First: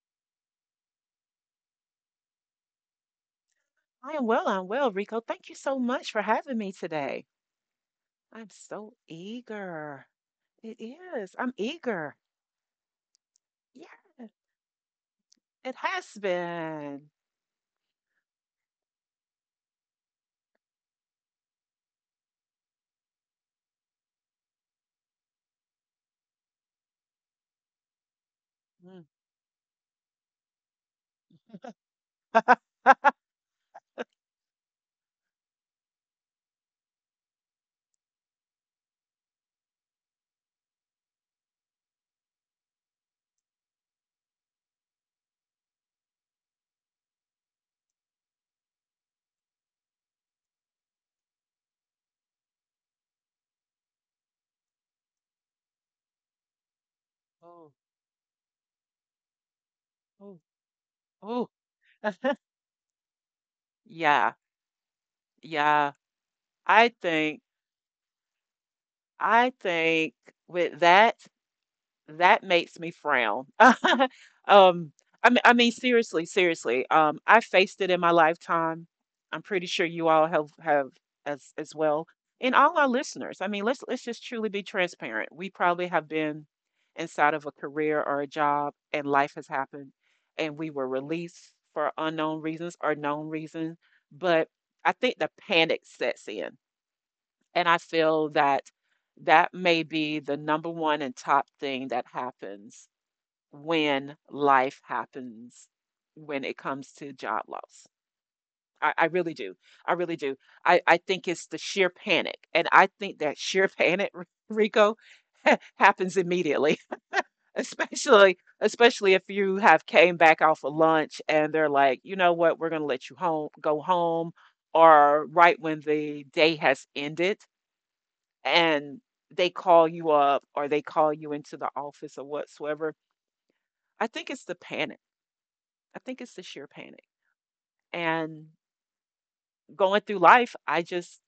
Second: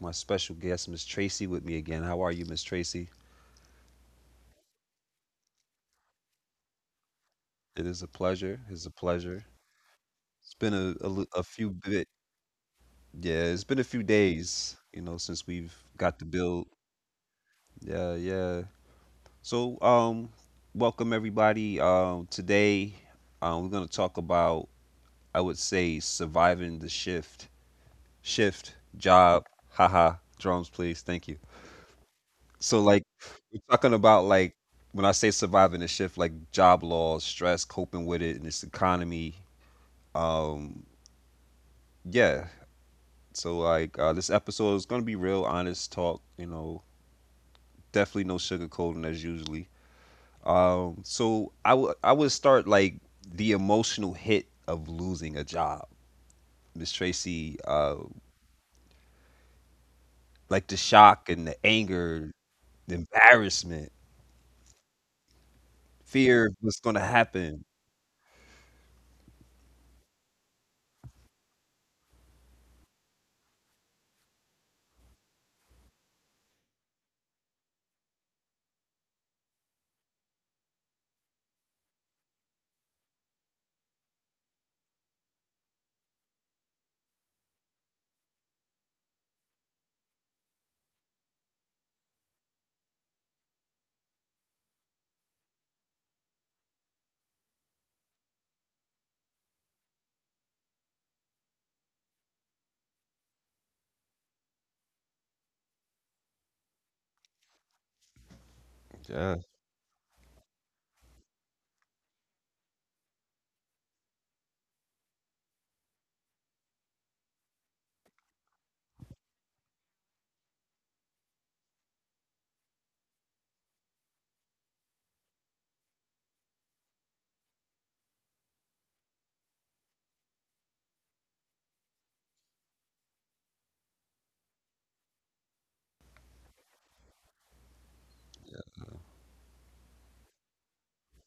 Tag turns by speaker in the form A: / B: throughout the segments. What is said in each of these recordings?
A: my special guest, Miss Tracy, with me again. How are you, Miss Tracy?
B: I am well. I'm well, Rico. Thank you so much for having me today.
A: It is a
B: I'm
A: pleasure. It's a
B: so
A: pleasure.
B: eager.
A: It's been
B: It
A: a, a, li-
B: is.
A: a
B: I'm
A: few bit,
B: eager.
A: yeah, it's been a
B: Yeah,
A: few days, you know, since we've
B: it has
A: got the build.
B: been.
A: Yeah, yeah. So, um, welcome everybody. Today, we're gonna talk about, I would say, surviving the shift,
B: Mm,
A: job. Haha, drums, please. Thank you. So, like, we're talking about, like, when I say surviving the shift, like job loss, stress, coping with it, and this economy. Um, yeah. So, like, this episode is gonna be real honest talk. You know, definitely no sugarcoating as usually. So I would start like the emotional hit of losing a job, Miss
B: oh,
A: Tracy.
B: oh,
A: Like the
B: oh.
A: shock and the anger, the embarrassment,
B: Yeah, yeah.
A: fear of
B: I
A: what's gonna
B: think,
A: happen.
B: I think with that. That makes me frown. Um, I mean, seriously. I faced it in my lifetime. I'm pretty sure you all have as well, and all our listeners. I mean, let's just truly be transparent. We probably have been inside of a career or a job, and life has happened, and we were released for unknown reasons or known reasons. But I think the panic sets in. And I feel that that may be the number one and top thing that happens when life happens when it comes to job loss. I really
A: Yeah.
B: do. I really do. I think it's the sheer panic. And I think that sheer panic, Rico, happens immediately, especially if you have came back off of lunch and they're like, you know what, we're gonna let you home go home or right when the day has ended and they call you up or they call you into the office or whatsoever. I think it's the panic. I think it's the sheer panic. And going through life,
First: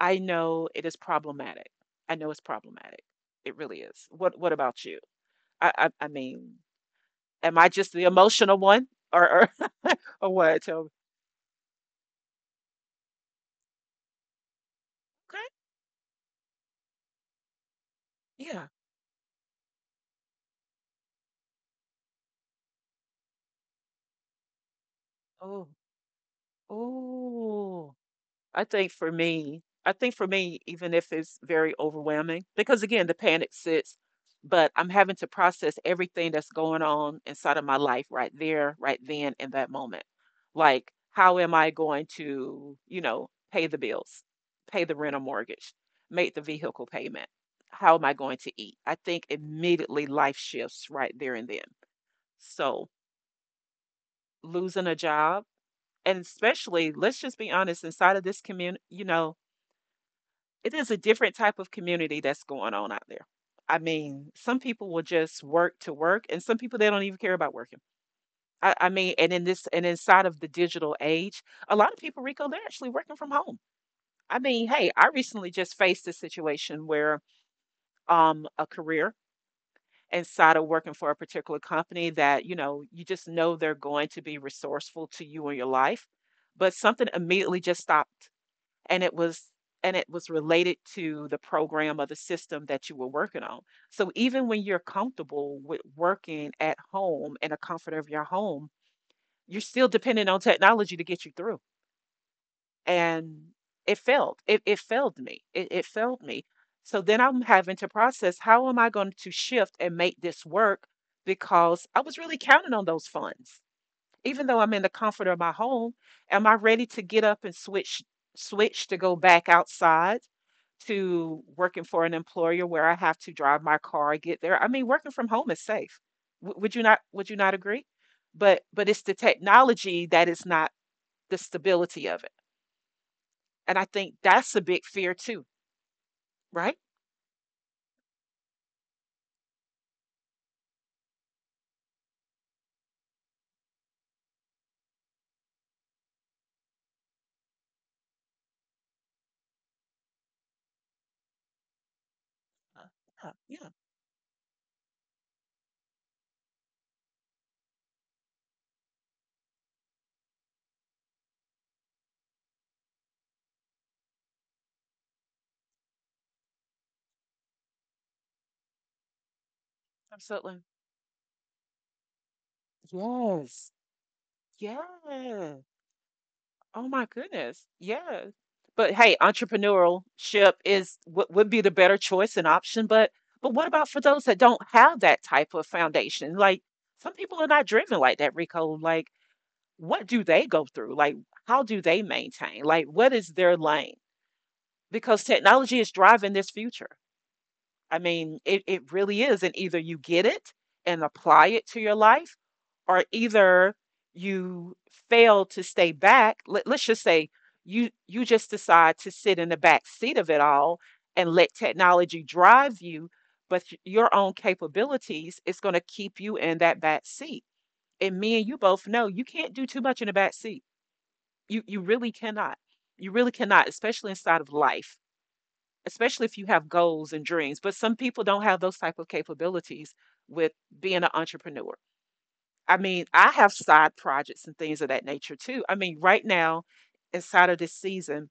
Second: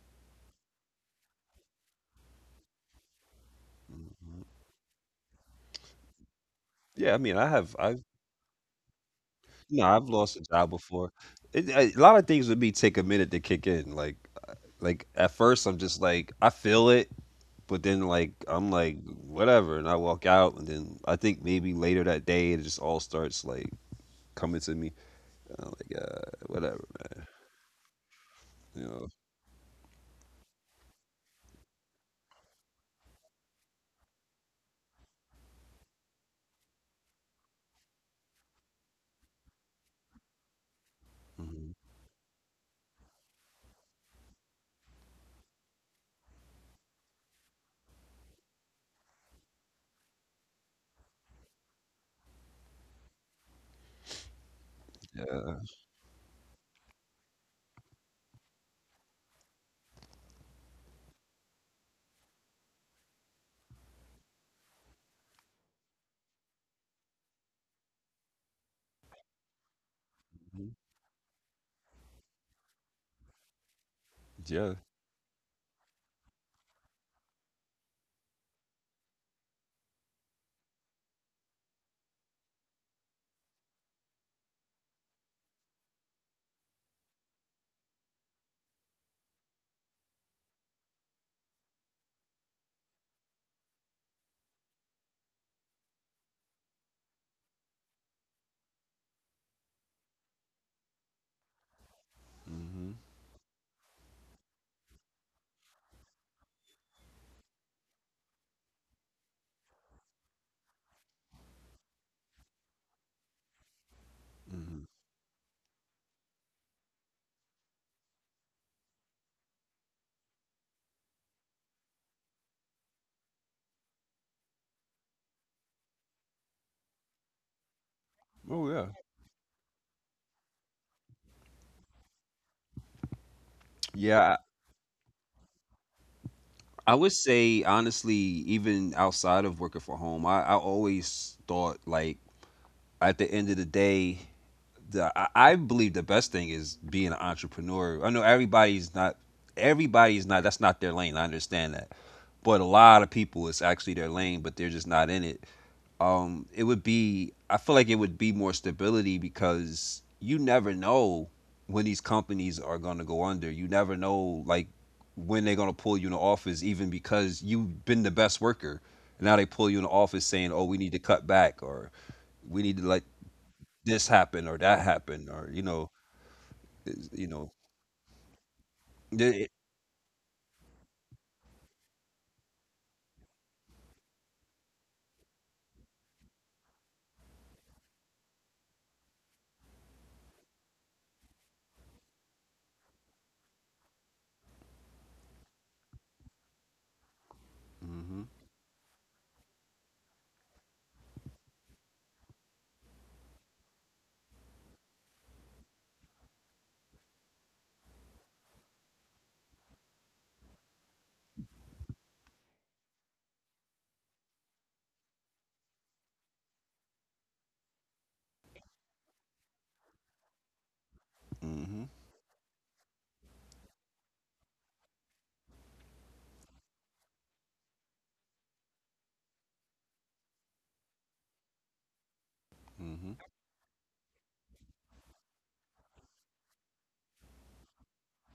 B: I know it is problematic. I know it's problematic. It really is. What
A: Mhm.
B: What about you? I mean,
A: Yeah, I mean, I
B: am I
A: have
B: just
A: I
B: the emotional one, or or,
A: No, I've
B: or
A: lost a
B: what?
A: job
B: So,
A: before. A lot of things with me take a minute to kick in. Uh, like at
B: okay,
A: first I'm just like I feel it, but then like I'm
B: yeah.
A: like whatever, and I walk out, and then I think maybe later that day it just all starts like coming to me. And
B: Oh,
A: I'm like whatever,
B: oh. I
A: you
B: think
A: know.
B: for me, I think for me, even if it's very overwhelming, because again, the panic sits, but I'm having to process everything that's going on inside of my life right there, right then, in that moment. Like, how am
A: Hmm.
B: I going to, you know, pay the bills, pay the rent or mortgage, make the vehicle payment? How am I going to eat? I think immediately life shifts right there and then. So, losing a job,
A: Yeah.
B: and especially, let's just be honest, inside of this community, you know, it is a different type of community that's going on out there. I mean, some people will just work to work, and some people they don't even care about working. I mean, and in this and inside of the
A: Mhm.
B: digital age, a lot of people, Rico, they're actually working from home. I mean,
A: Yeah.
B: hey, I recently just faced a situation where a career inside of working for a particular company that, you know, you just know they're going to be resourceful to you in your life, but something immediately just stopped and it was and it was related to the program or the system that you were working on. So even when you're comfortable with working at home in the comfort of your home, you're still dependent on technology to get you through.
A: Hmm.
B: And it failed. It failed me. It failed me. So then I'm having to process how am I going to shift and make this work because I was really counting on those funds. Even though I'm
A: Hmm.
B: in the comfort of my home, am I ready to get up and switch to go back outside to working for an employer where I have to drive my car, get there? I mean, working from home is safe. Would you not agree? But
A: Oh yeah.
B: it's the technology that is not the stability of it. And I think
A: Yeah,
B: that's a big fear too, right?
A: I would say honestly, even outside of working from home, I always thought like at the end of the day, I believe the best thing is being an entrepreneur. I know everybody's not that's not their lane. I understand that, but a
B: Uh,
A: lot of people it's
B: Yeah, yeah,
A: actually their lane, but they're just not in it. It would be I feel like it would be more stability because you never know when these companies are going to go under. You never know like when they're going to pull you in the office, even because you've been the best worker. And now they pull you in the office saying,
B: absolutely.
A: "Oh, we need to cut back," or we need to like
B: Yes.
A: this happened or that happened or you
B: Yes.
A: know
B: Oh my
A: you know
B: goodness. Yeah. But hey,
A: the-
B: entrepreneurship is would be the better choice and option. But what about for those that don't have that type of foundation? Like some people are not driven like that, Rico. Like what do they go through? Like how do they maintain? Like what is their lane? Because technology is driving this future. I
A: Mhm,
B: mean, it really is. And either you get it and apply it to your life or either you fail to stay back. Let's just say you just decide to sit in the back seat of it all and let technology drive you, but your own capabilities is going to keep you in that back seat. And me and you both know you can't do too much in the back seat. You
A: mhm,
B: really cannot. You really cannot, especially inside of life, especially if you have goals and dreams. But some people don't have those type of capabilities with being an entrepreneur. I mean,
A: mhm,
B: I have side projects and things of that nature too. I mean, right now, inside of this season,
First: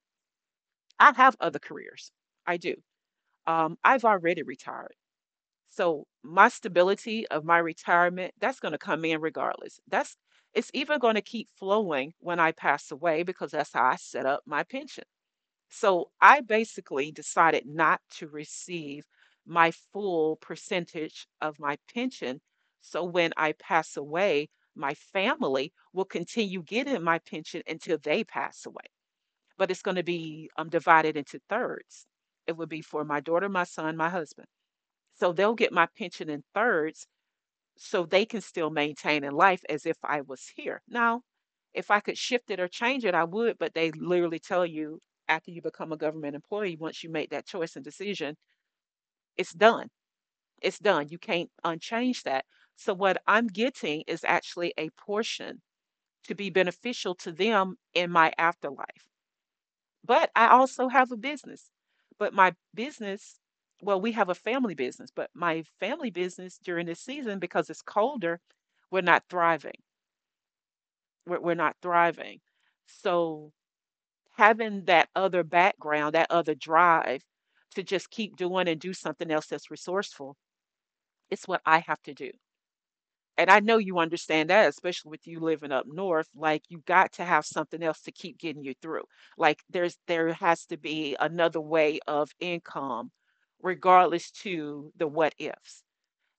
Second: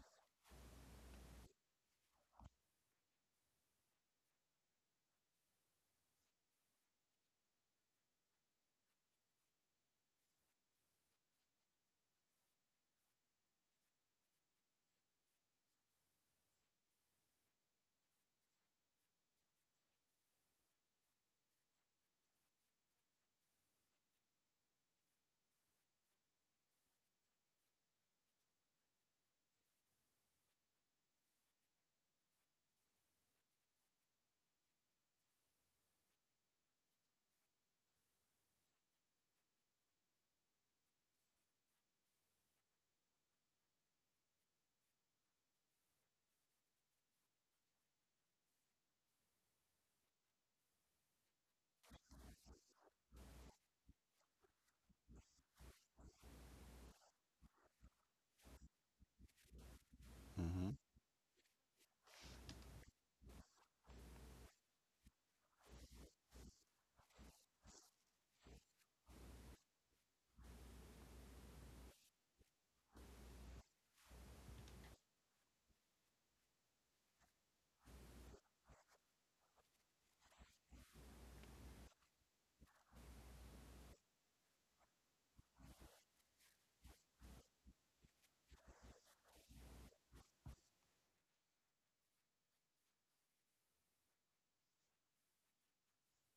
B: I have other careers. I do. I've already retired. So my stability of my retirement, that's going to come in regardless. That's it's even going to keep flowing when I pass away because that's how I set up my pension. So I basically decided not to receive my full percentage of my pension. So when I pass away, my family will continue getting my pension until they pass away. But it's going to be divided into thirds. It would be for my daughter, my son, my husband. So they'll get my pension in thirds so they can still maintain in life as if I was here. Now, if I could shift it or change it, I would, but they literally tell you after you become a government employee, once you make that choice and decision, it's done. It's done. You can't unchange that. So, what I'm getting is actually a portion to be beneficial to them in my afterlife. But I
A: mhm,
B: also have a business. But my business, well, we have a family business, but my family business during this season, because it's colder, we're not thriving. We're not thriving. So having that other background, that other drive to just keep doing and do something else that's resourceful, it's what I have to do. And I know you understand that, especially with you living up north, like you got to have something else to keep getting you through. Like there has to be another way of income regardless to the what ifs.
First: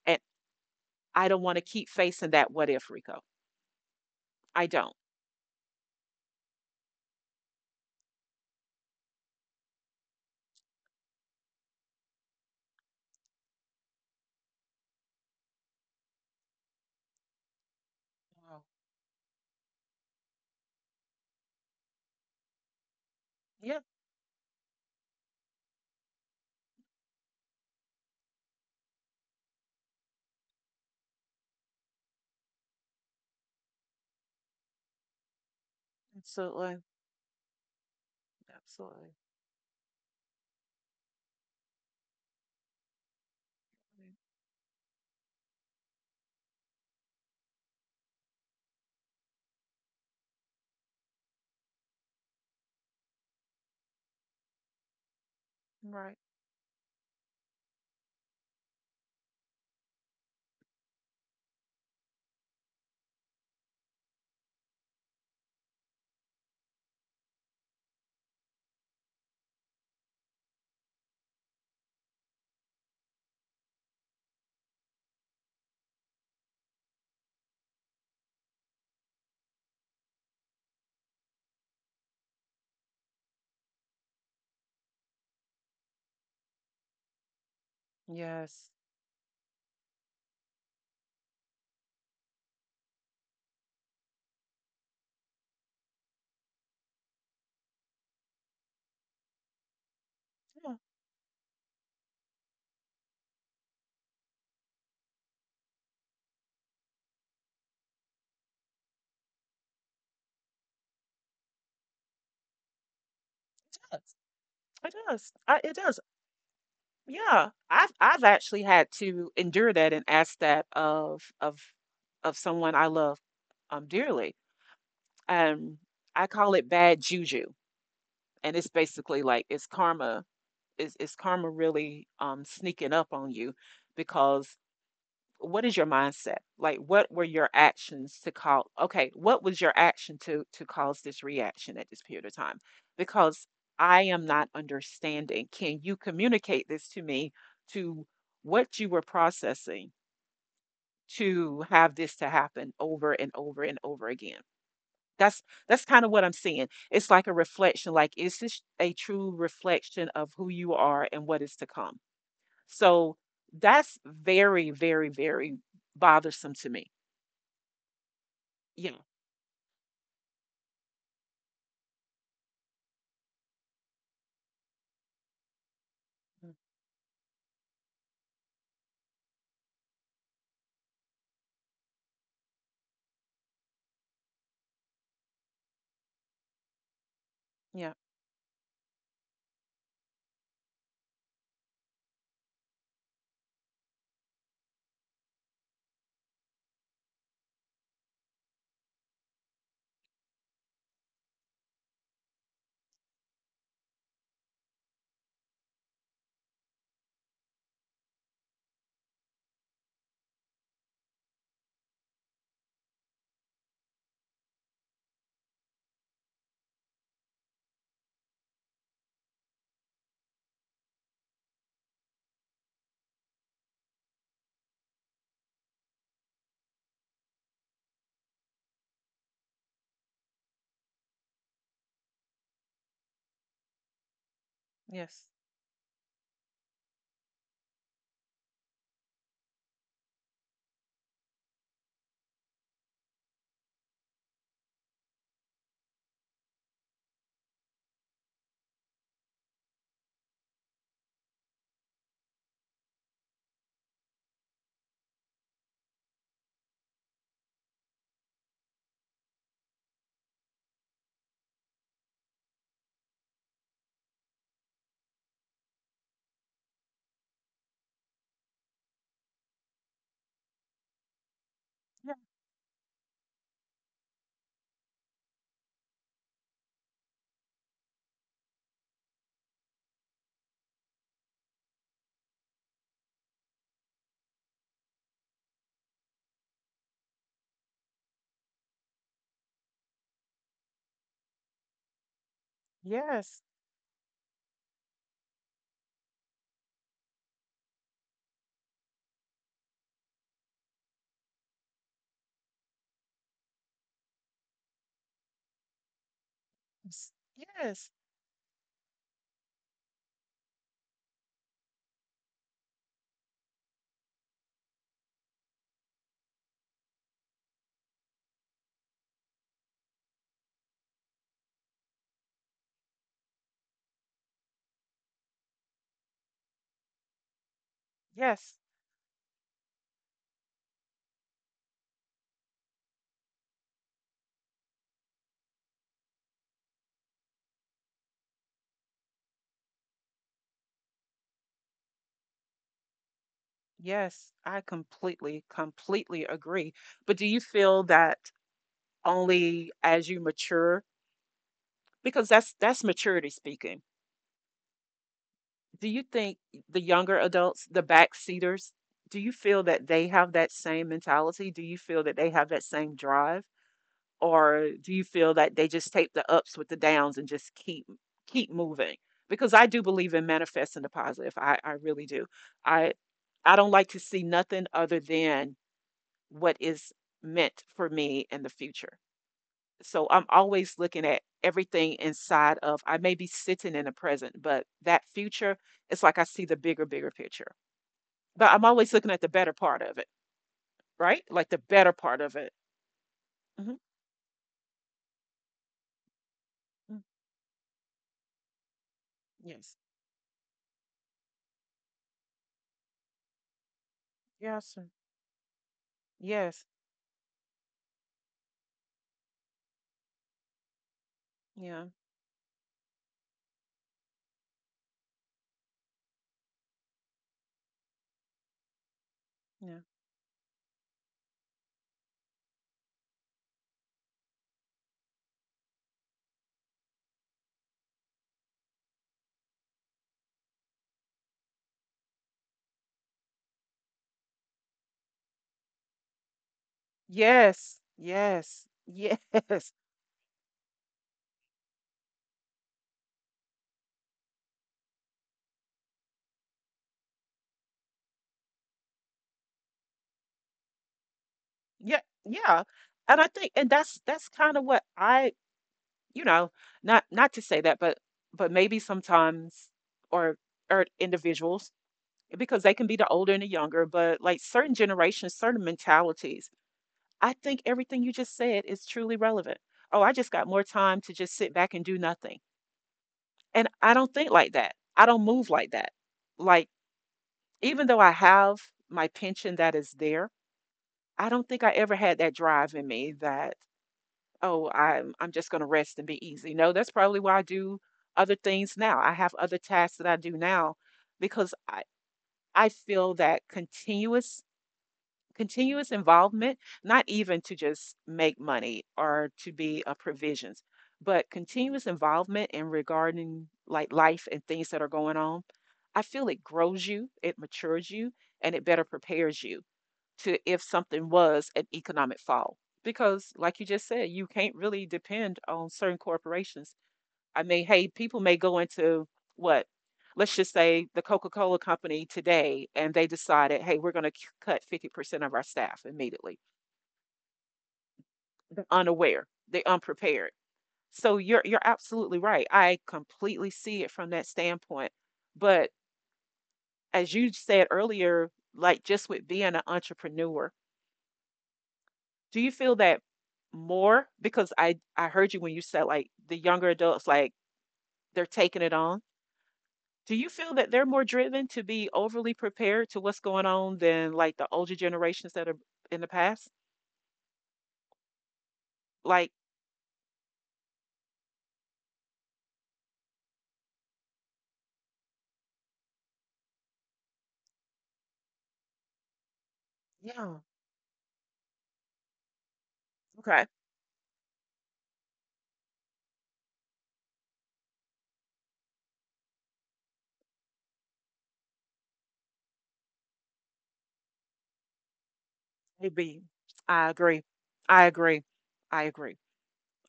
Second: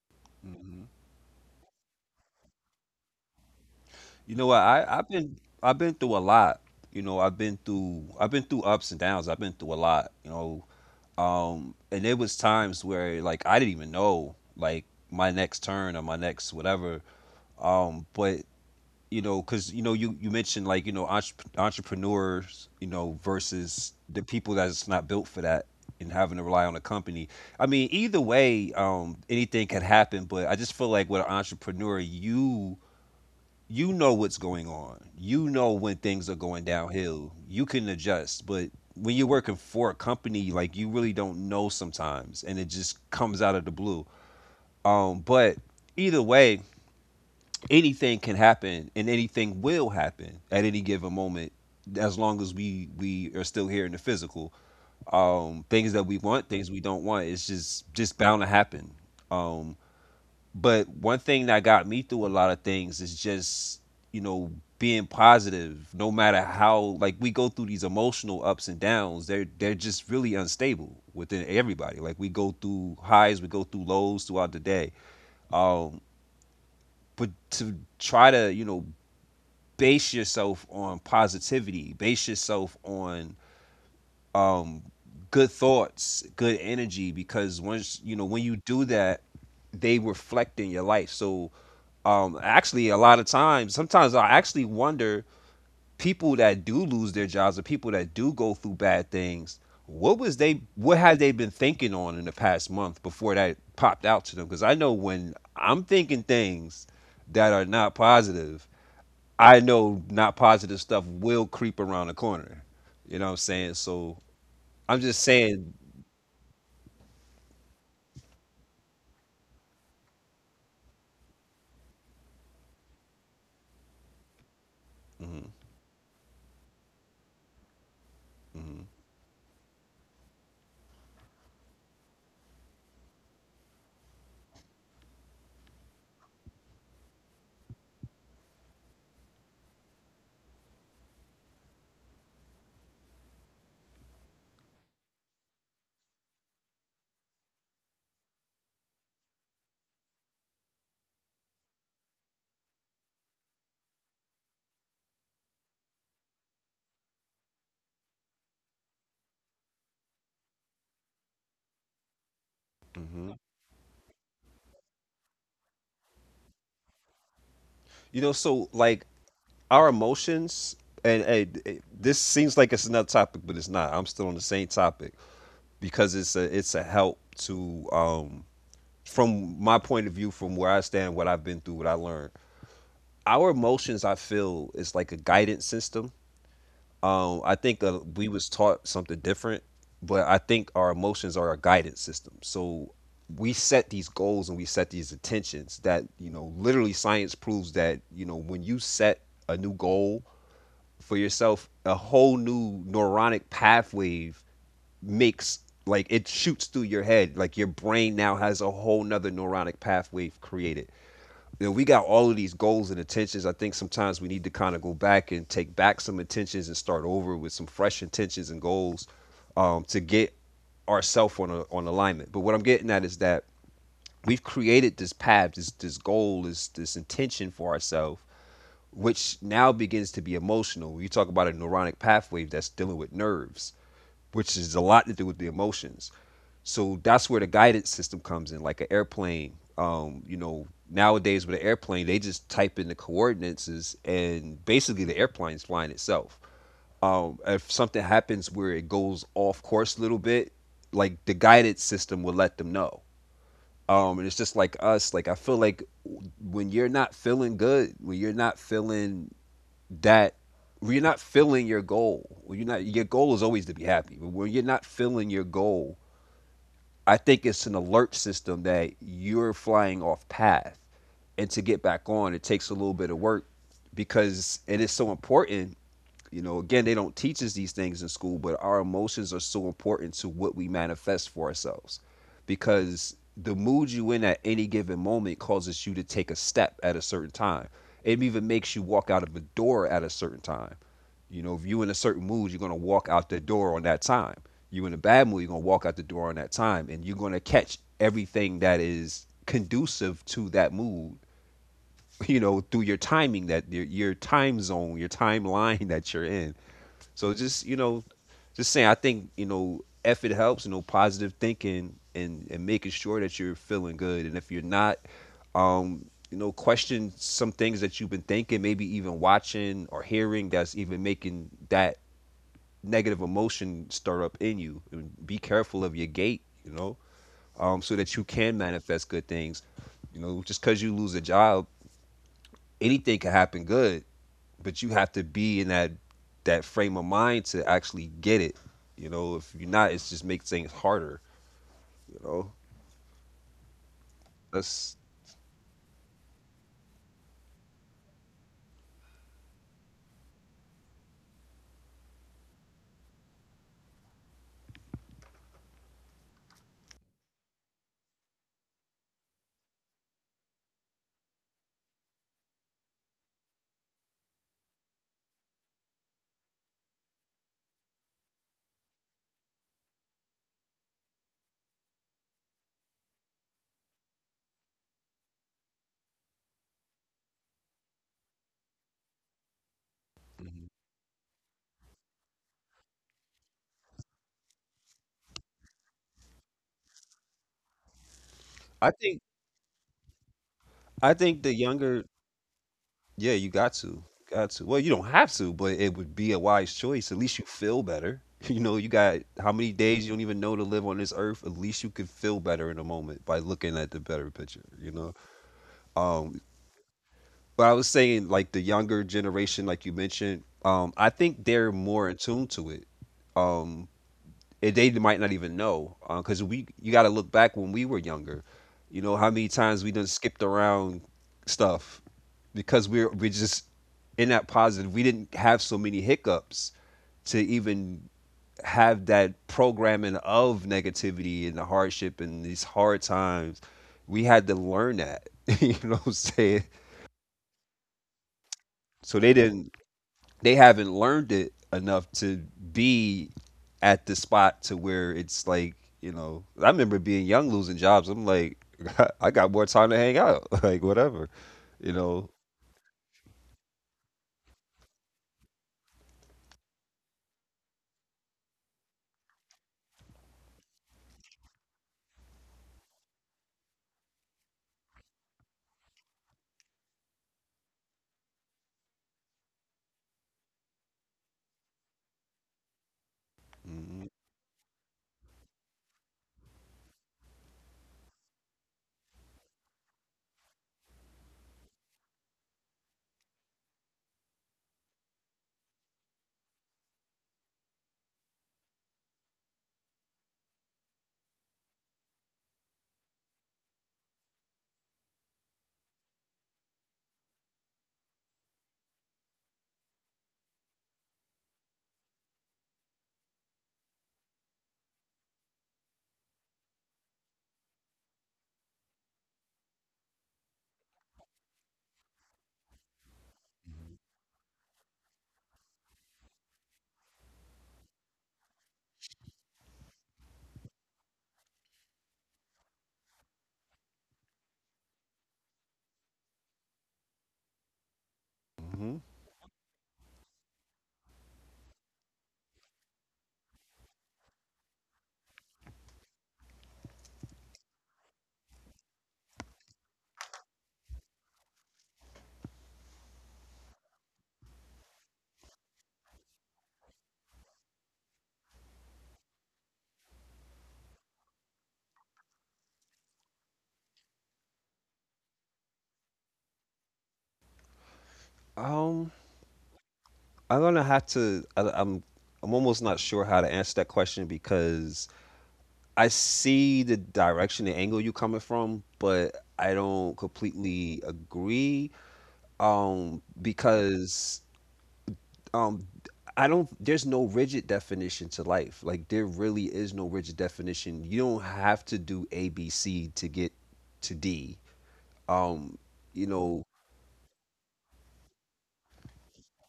B: And
A: mhm.
B: I don't want to keep facing that what if, Rico.
A: You know what,
B: I
A: I
B: don't.
A: I've been I've been through a lot, you know. I've been through ups and downs, I've been through a lot, you know, and there was times where like I didn't even know like my next turn or my next whatever, but
B: Wow.
A: you know, because you know you you mentioned like you know entrepreneurs, you know,
B: Yeah,
A: versus the people that's not built for that and having to rely on a company. I mean, either way, anything can happen, but I just feel like with an entrepreneur you you know what's going on, you know when things are going
B: absolutely.
A: downhill you can adjust. But
B: Absolutely.
A: when you're working for a company like you really don't know sometimes and it just comes out of the blue. But either way, anything can happen and anything will happen at any given moment as long as we are still here in the physical. Things that
B: Right.
A: we want, things we don't want, it's just bound to happen. um but one thing that got me through a lot of things is just, you know, being positive. No matter how, like, we go through these emotional ups and downs, they're just really unstable within everybody. Like, we go through highs, we go through lows throughout the day. um but to try to, you know, base yourself on positivity, base yourself on, um good thoughts, good energy, because once, you know, when you
B: Yes.
A: do that, they reflect in your life. So, actually a lot of times, sometimes I actually wonder, people that do lose their jobs or people that do go through bad things,
B: Yeah,
A: what had they been thinking on in the past month before that popped out to them? Because I know when I'm thinking things that are not positive, I know not positive stuff will creep around the corner. You know what I'm saying?
B: it does.
A: So
B: It
A: I'm just
B: does.
A: saying,
B: It does. Yeah. I've actually had to endure that and ask that of of someone I love dearly. Um I call it bad juju. And it's basically like it's karma. Is karma really sneaking up on you because what is your mindset? Like what were your actions to call okay, what was your action to cause this reaction at this period of time? Because I am not understanding. Can you communicate this to me to what you were processing to have this to happen over and over and over again? That's kind of what I'm seeing. It's like a reflection, like is this a true reflection of who you are and what is to come? So
A: Mhm.
B: that's very, very, very bothersome to me.
A: you know, so
B: You
A: like
B: know.
A: our emotions, and this seems like it's another topic, but it's not. I'm still on the same topic because
B: Mm,
A: it's a help to from my point of view, from where I stand, what I've been through, what I learned. Our emotions, I feel, is like a guidance system. Um, I think
B: yeah.
A: uh, we was taught something different, but I think our emotions are our guidance system. So we set these goals and we set these intentions that, you know, literally science proves that, you know, when you set a new goal for yourself, a whole new neuronic pathway makes, like, it shoots through your head. Like, your brain now has a whole nother neuronic pathway created. You know, we got all of these goals and intentions. I think sometimes we need to kind of go back and take back some intentions and start over with some fresh intentions and goals, to get ourselves on on alignment. But what I'm getting at is that we've created this path, this goal, this intention for ourselves, which now begins to be emotional. You talk about a neuronic pathway that's dealing with nerves, which is a lot to do
B: Yes.
A: with the emotions. So that's where the guidance system comes in, like an airplane. You know, nowadays with an airplane, they just type in the coordinates and basically the airplane's flying itself. If something happens where it goes off course a little bit, like the guidance system will let them know. And it's just like us, like I feel like when you're not feeling good, that when you're not filling your goal, when you're not your goal is always to be happy, but when you're not filling your goal, I think it's an alert system that you're flying off path. And to get back
B: Yeah.
A: on, it takes a little bit of work because it is so important. You know, again, they don't teach us these things in school, but our emotions are so important to what we manifest for ourselves because the mood you in at any given moment causes you to take a step at a certain time. It even makes you walk out of a door at a certain time. You know, if you're in a certain mood, you're gonna walk out the
B: Yes.
A: door on that time. You are in a bad mood, you're gonna walk out the door on that time, and you're gonna catch everything that is conducive to that mood. You know, through your timing, that your time zone, your timeline that you're in. So just, you
B: Yes.
A: know, just saying, I think, you know, if it helps, you know, positive thinking, and making sure that you're feeling good, and if you're not, you know, question some things that you've been thinking, maybe even watching or hearing, that's even making that negative emotion stir up in you. And be careful of your gait, you know, so that you can
B: Yes.
A: manifest good things. You know, just because you lose a job, anything can happen good, but you have to be in that frame of mind to actually get it. You know, if you're not, it's just makes things harder. You know,
B: Yes. I
A: that's.
B: completely, completely agree. But do you feel that only as you mature, because that's maturity speaking. Do you think the younger adults, the backseaters, do you feel that they have that same mentality? Do you feel that they have that same drive? Or do you feel that they just take the ups with the downs and just keep moving? Because I do believe in manifesting the positive. I really do. I I don't like to see nothing other than what is meant for me in the future. So I'm
A: Mhm.
B: always looking at everything inside of I may be sitting in the present, but that future, it's like I see the bigger, bigger picture. But I'm
A: I
B: always looking
A: think
B: at the better part of it,
A: I
B: right?
A: think the
B: Like the better
A: younger,
B: part of it.
A: yeah, you got
B: Hmm.
A: to, got to. Well, you don't have to, but it would be a wise choice. At least you feel better. You know, you got how many
B: Yes.
A: days you don't even know to live on this earth. At least you could feel better in a moment by looking at the better picture.
B: Yes,
A: You
B: sir.
A: know, um,
B: Yes.
A: but I was saying like the younger generation, like you mentioned, I think they're
B: Yeah.
A: more in tune to it. Um, and they might not even know because we you got to look back when we were younger. You know how many times
B: Yeah.
A: we done skipped around stuff because we're just in that positive. We didn't have so many hiccups to even have that programming of negativity and the hardship and these hard times. We had to learn that. You know what I'm saying?
B: Yes. Yes.
A: So
B: Yes.
A: they didn't, they haven't learned it enough to be at the spot to where it's like, you know, I remember being young losing jobs, I'm like, I got more time to hang out like whatever, you
B: Yeah.
A: know.
B: Yeah. And I think, and that's kind of what I, you know, not to say that, but maybe sometimes or or individuals because they can be the older and the younger, but like certain generations, certain mentalities. I think everything you just said is truly relevant. Oh, I just got more time to just sit back and do nothing. And I
A: Mhm,
B: don't think like that. I don't move like that. Like even though I have my pension that is there, I don't think I ever had that drive in me that, "Oh, I'm just gonna rest and be easy." No, that's probably why I do other things now. I have other tasks that I do now because I feel that continuous involvement, not even to just make money or to be a provisions, but continuous involvement in regarding like life and things that are going on, I feel it grows you, it matures you, and it better prepares you to if something was an economic fall. Because, like you just said, you can't really depend on certain corporations. I mean, hey, people may go into what, let's just say the Coca Cola company today, and they decided, hey, we're going to cut 50% of our staff immediately. They're
A: mhm.
B: unaware, they're unprepared. So you're absolutely right. I completely see it from that standpoint. But as you said earlier, like just with being an entrepreneur, do you feel that more because I heard you when you said like the younger adults like they're taking it on. Do you feel that they're more driven to be overly prepared to what's going on than like the older generations that are in the past? Like,
A: um I'm gonna have to I, I'm almost not sure how to answer that question because I see the direction, the angle you're coming from, but I don't
B: yeah,
A: completely agree,
B: okay,
A: because um I don't, there's no rigid definition to life. Like there really is no rigid definition. You don't have to do ABC to get to D. Um
B: maybe.
A: you know,
B: I agree. I agree. I agree.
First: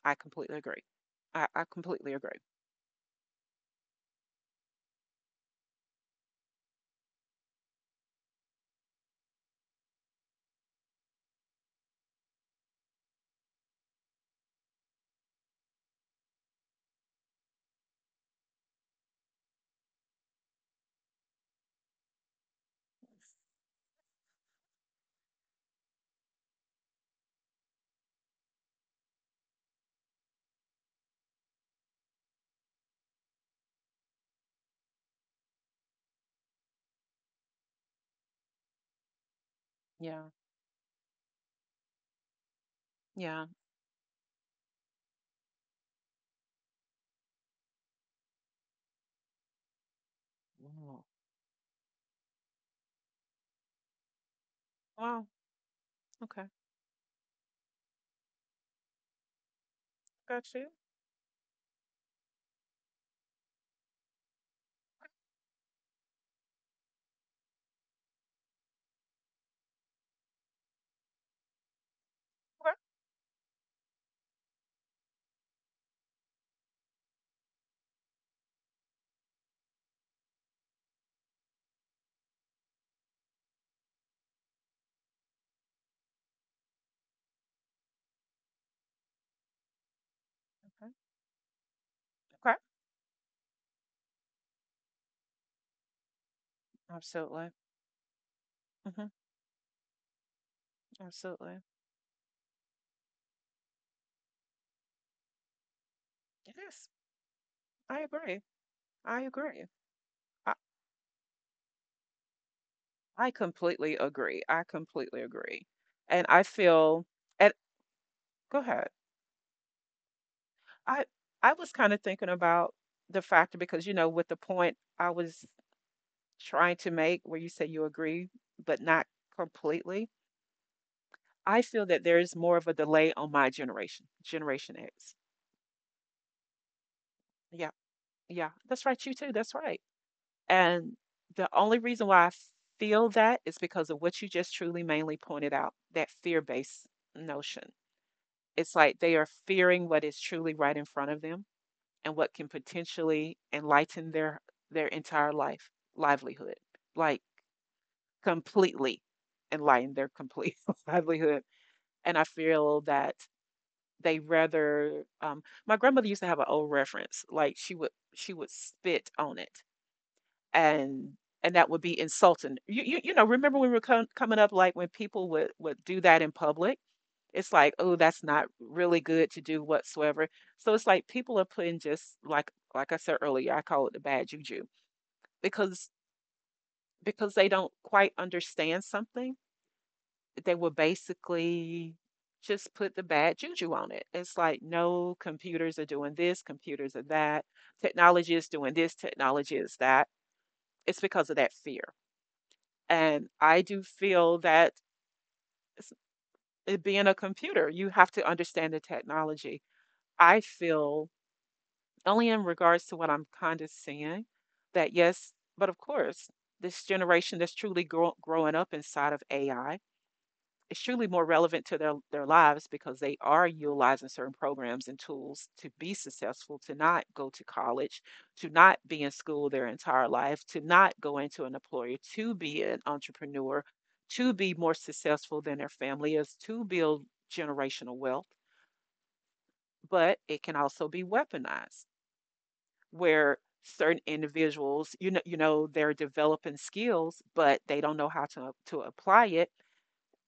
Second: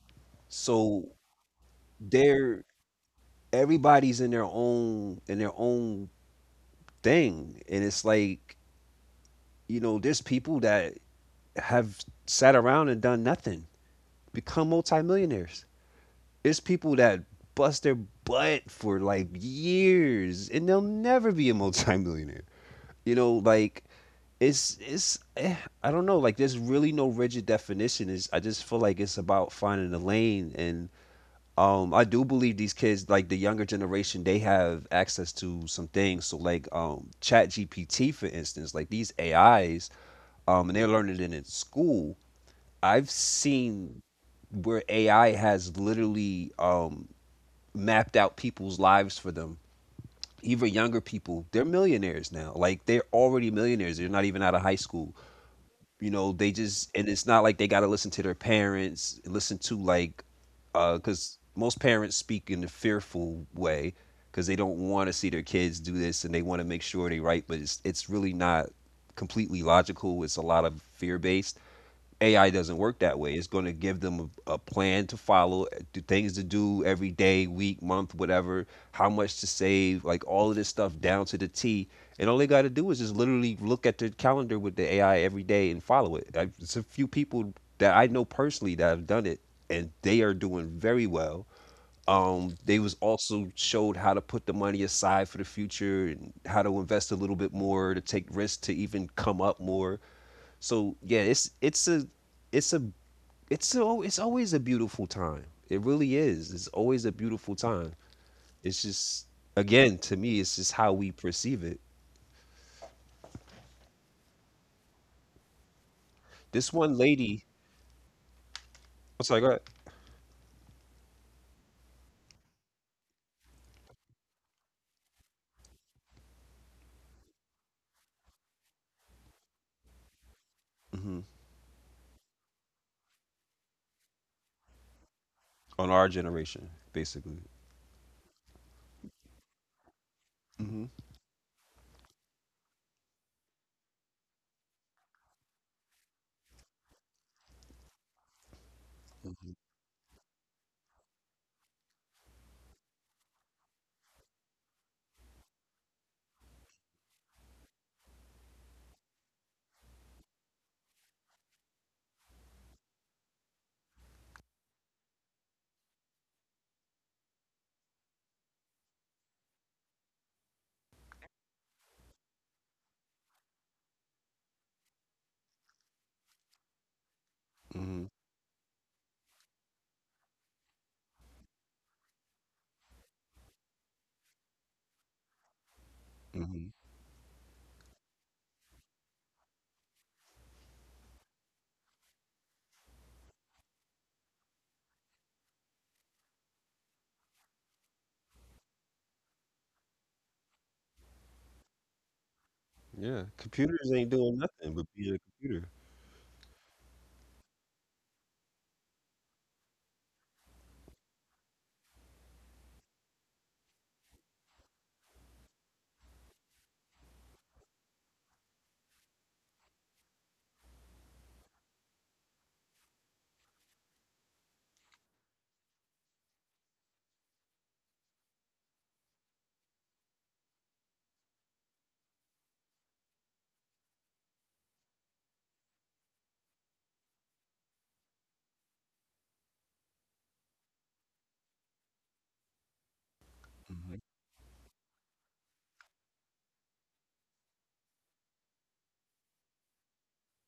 B: I completely agree.
A: so
B: I completely agree.
A: there everybody's in their own thing and it's like there's people that have sat around and done nothing, become multimillionaires. There's people that bust their butt for like years and they'll never be a multimillionaire, you know, like it's I don't know, like there's really no rigid definition. Is I just feel like it's about finding a lane. And I do believe these kids, like the younger generation, they have access to some things, so like chat gpt for instance, like these AIs
B: Yeah.
A: and they're learning it in school. I've
B: Yeah.
A: seen where AI has literally mapped out people's lives for them. Even younger
B: Wow.
A: people, they're millionaires now, like they're already millionaires, they're not even out of high school.
B: Wow.
A: You know, they
B: Okay.
A: just, and it's not like they got to listen to their parents, listen to like
B: Got you.
A: because most parents speak in a fearful way, because they don't want to see their kids do this and they want to make sure they right, but it's really not completely logical, it's a lot of fear based. AI doesn't
B: Okay.
A: work that way. It's going to give them a plan to follow, do things to do every day, week, month, whatever, how much to save, like all of this stuff down to the T. And all they got to do is just literally look at their calendar with the AI every day and follow it. It's a few people that I know personally that have done it, and they are doing very
B: Okay.
A: well.
B: Okay.
A: They was also showed how to put the money aside for the future and how to invest a little bit
B: Absolutely.
A: more to take risks to even
B: Hmm.
A: come up more. So yeah,
B: Absolutely.
A: it's a it's always a beautiful time. It really is. It's
B: It
A: always
B: is.
A: a beautiful time.
B: I agree.
A: It's just,
B: I agree.
A: again, to me, it's just
B: I,
A: how we perceive it.
B: I completely agree. I completely agree. And I
A: This one
B: feel
A: lady,
B: and go ahead.
A: I'm sorry, go ahead.
B: I I was kind of thinking about the factor because you know with the point I was trying to make where you say you agree but not completely.
A: Hmm
B: I feel that there is more of a delay on my generation, Generation X.
A: On our generation, basically.
B: Yeah. Yeah. That's right you too. That's right.
A: Hmm
B: And the only reason why I feel that is because of what you just truly mainly pointed out, that fear-based notion. It's like they are
A: hmm
B: fearing what is truly right in front of them and what can potentially enlighten their entire life livelihood, like completely enlighten their complete livelihood. And I feel that they rather my grandmother used to have an old reference, like she would spit on it and and that would be insulting. You know, remember when we were coming up, like when people would do that in public, it's like,
A: hmm
B: oh, that's not really good to do whatsoever. So it's like people are putting just like I said earlier, I call it the bad juju because
A: hmm
B: because they don't quite understand something, they will basically just put the bad juju on it. It's like, no, computers are doing this, computers are that, technology is doing this, technology is that. It's because of that fear.
A: Yeah,
B: And I
A: computers
B: do
A: ain't doing
B: feel
A: nothing but
B: that
A: being a computer.
B: s- it being a computer, you have to understand the technology. I feel only in regards to what I'm kind of seeing that yes, but of course, this generation that's truly growing up inside of AI extremely more relevant to their lives because they are utilizing certain programs and tools to be successful, to not go to college, to not be in school their entire life, to not go into an employer, to be an entrepreneur, to be more successful than their family is, to build generational wealth. But it can also be weaponized where certain individuals, you know, you know they're developing skills but they don't know how to apply it.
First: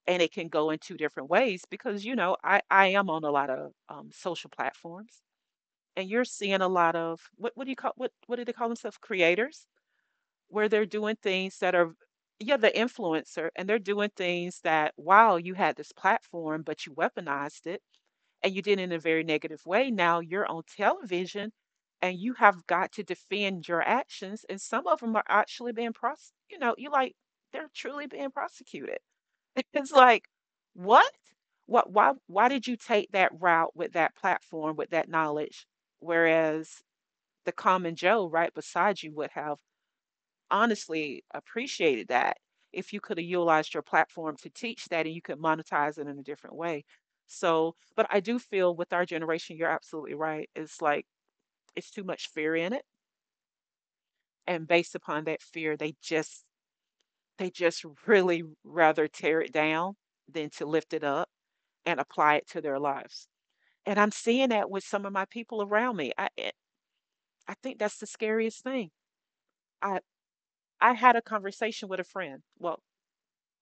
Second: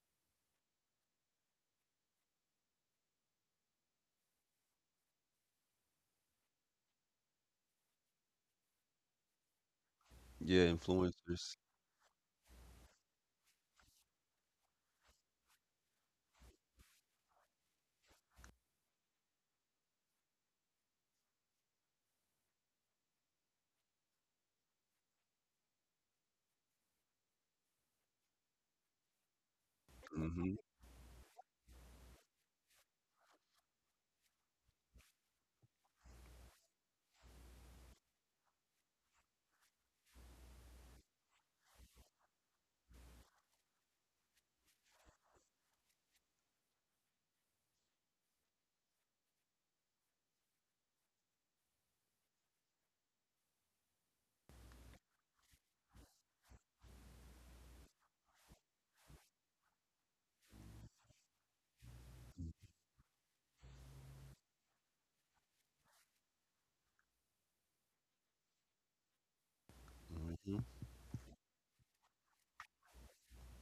B: And it can go in two different ways because you know I am on a lot of social platforms and you're seeing a lot of what do you call what do they call themselves, creators,
A: Yeah,
B: where they're doing
A: influencers.
B: things that are yeah the influencer, and they're doing things that wow, you had this platform but you weaponized it and you did it in a very negative way. Now you're on television and you have got to defend your actions, and some of them are actually being prose, you know you like, they're truly being prosecuted. It's like,
A: Mhm.
B: what? What? Why? Why did you take that route with that platform, with that knowledge, whereas the common Joe right beside you would have honestly appreciated that if you could have utilized your platform to teach that and you could monetize it in a different way. So, but I do feel with our generation, you're absolutely right. It's like it's too much fear in it, and based upon that fear, they just really rather tear it down than to lift it up and apply it to their lives. And I'm seeing that with some of my people around me. I think that's the scariest thing. I
A: Mhm.
B: I had a conversation with a friend, well,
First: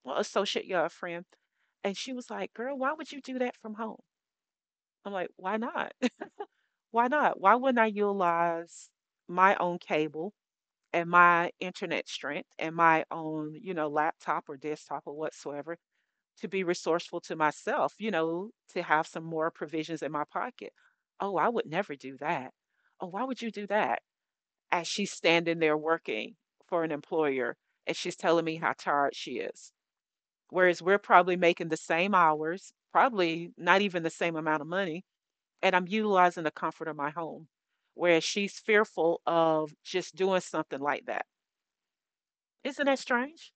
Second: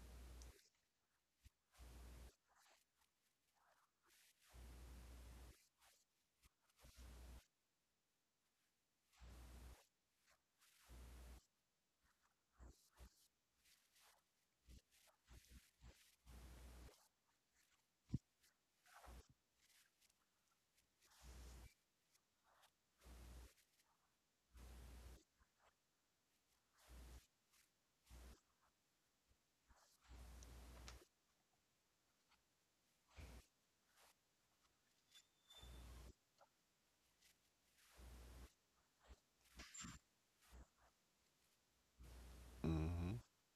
B: well, associate, yeah, a friend, and she was like, "Girl, why would you do that from home?" I'm like, "Why not? Why not? Why wouldn't I utilize my own cable and my internet strength and my own, you know, laptop or desktop or whatsoever to be resourceful to myself, you know, to have some more provisions in my pocket. Oh, I would never do that. Oh, why would you do that?" As she's standing there working for an employer and she's telling me how tired she is. Whereas we're probably making the same hours, probably not even the same amount of money, and I'm utilizing the comfort of my home. Whereas she's fearful of just doing something like that. Isn't that
A: Mhm.
B: strange?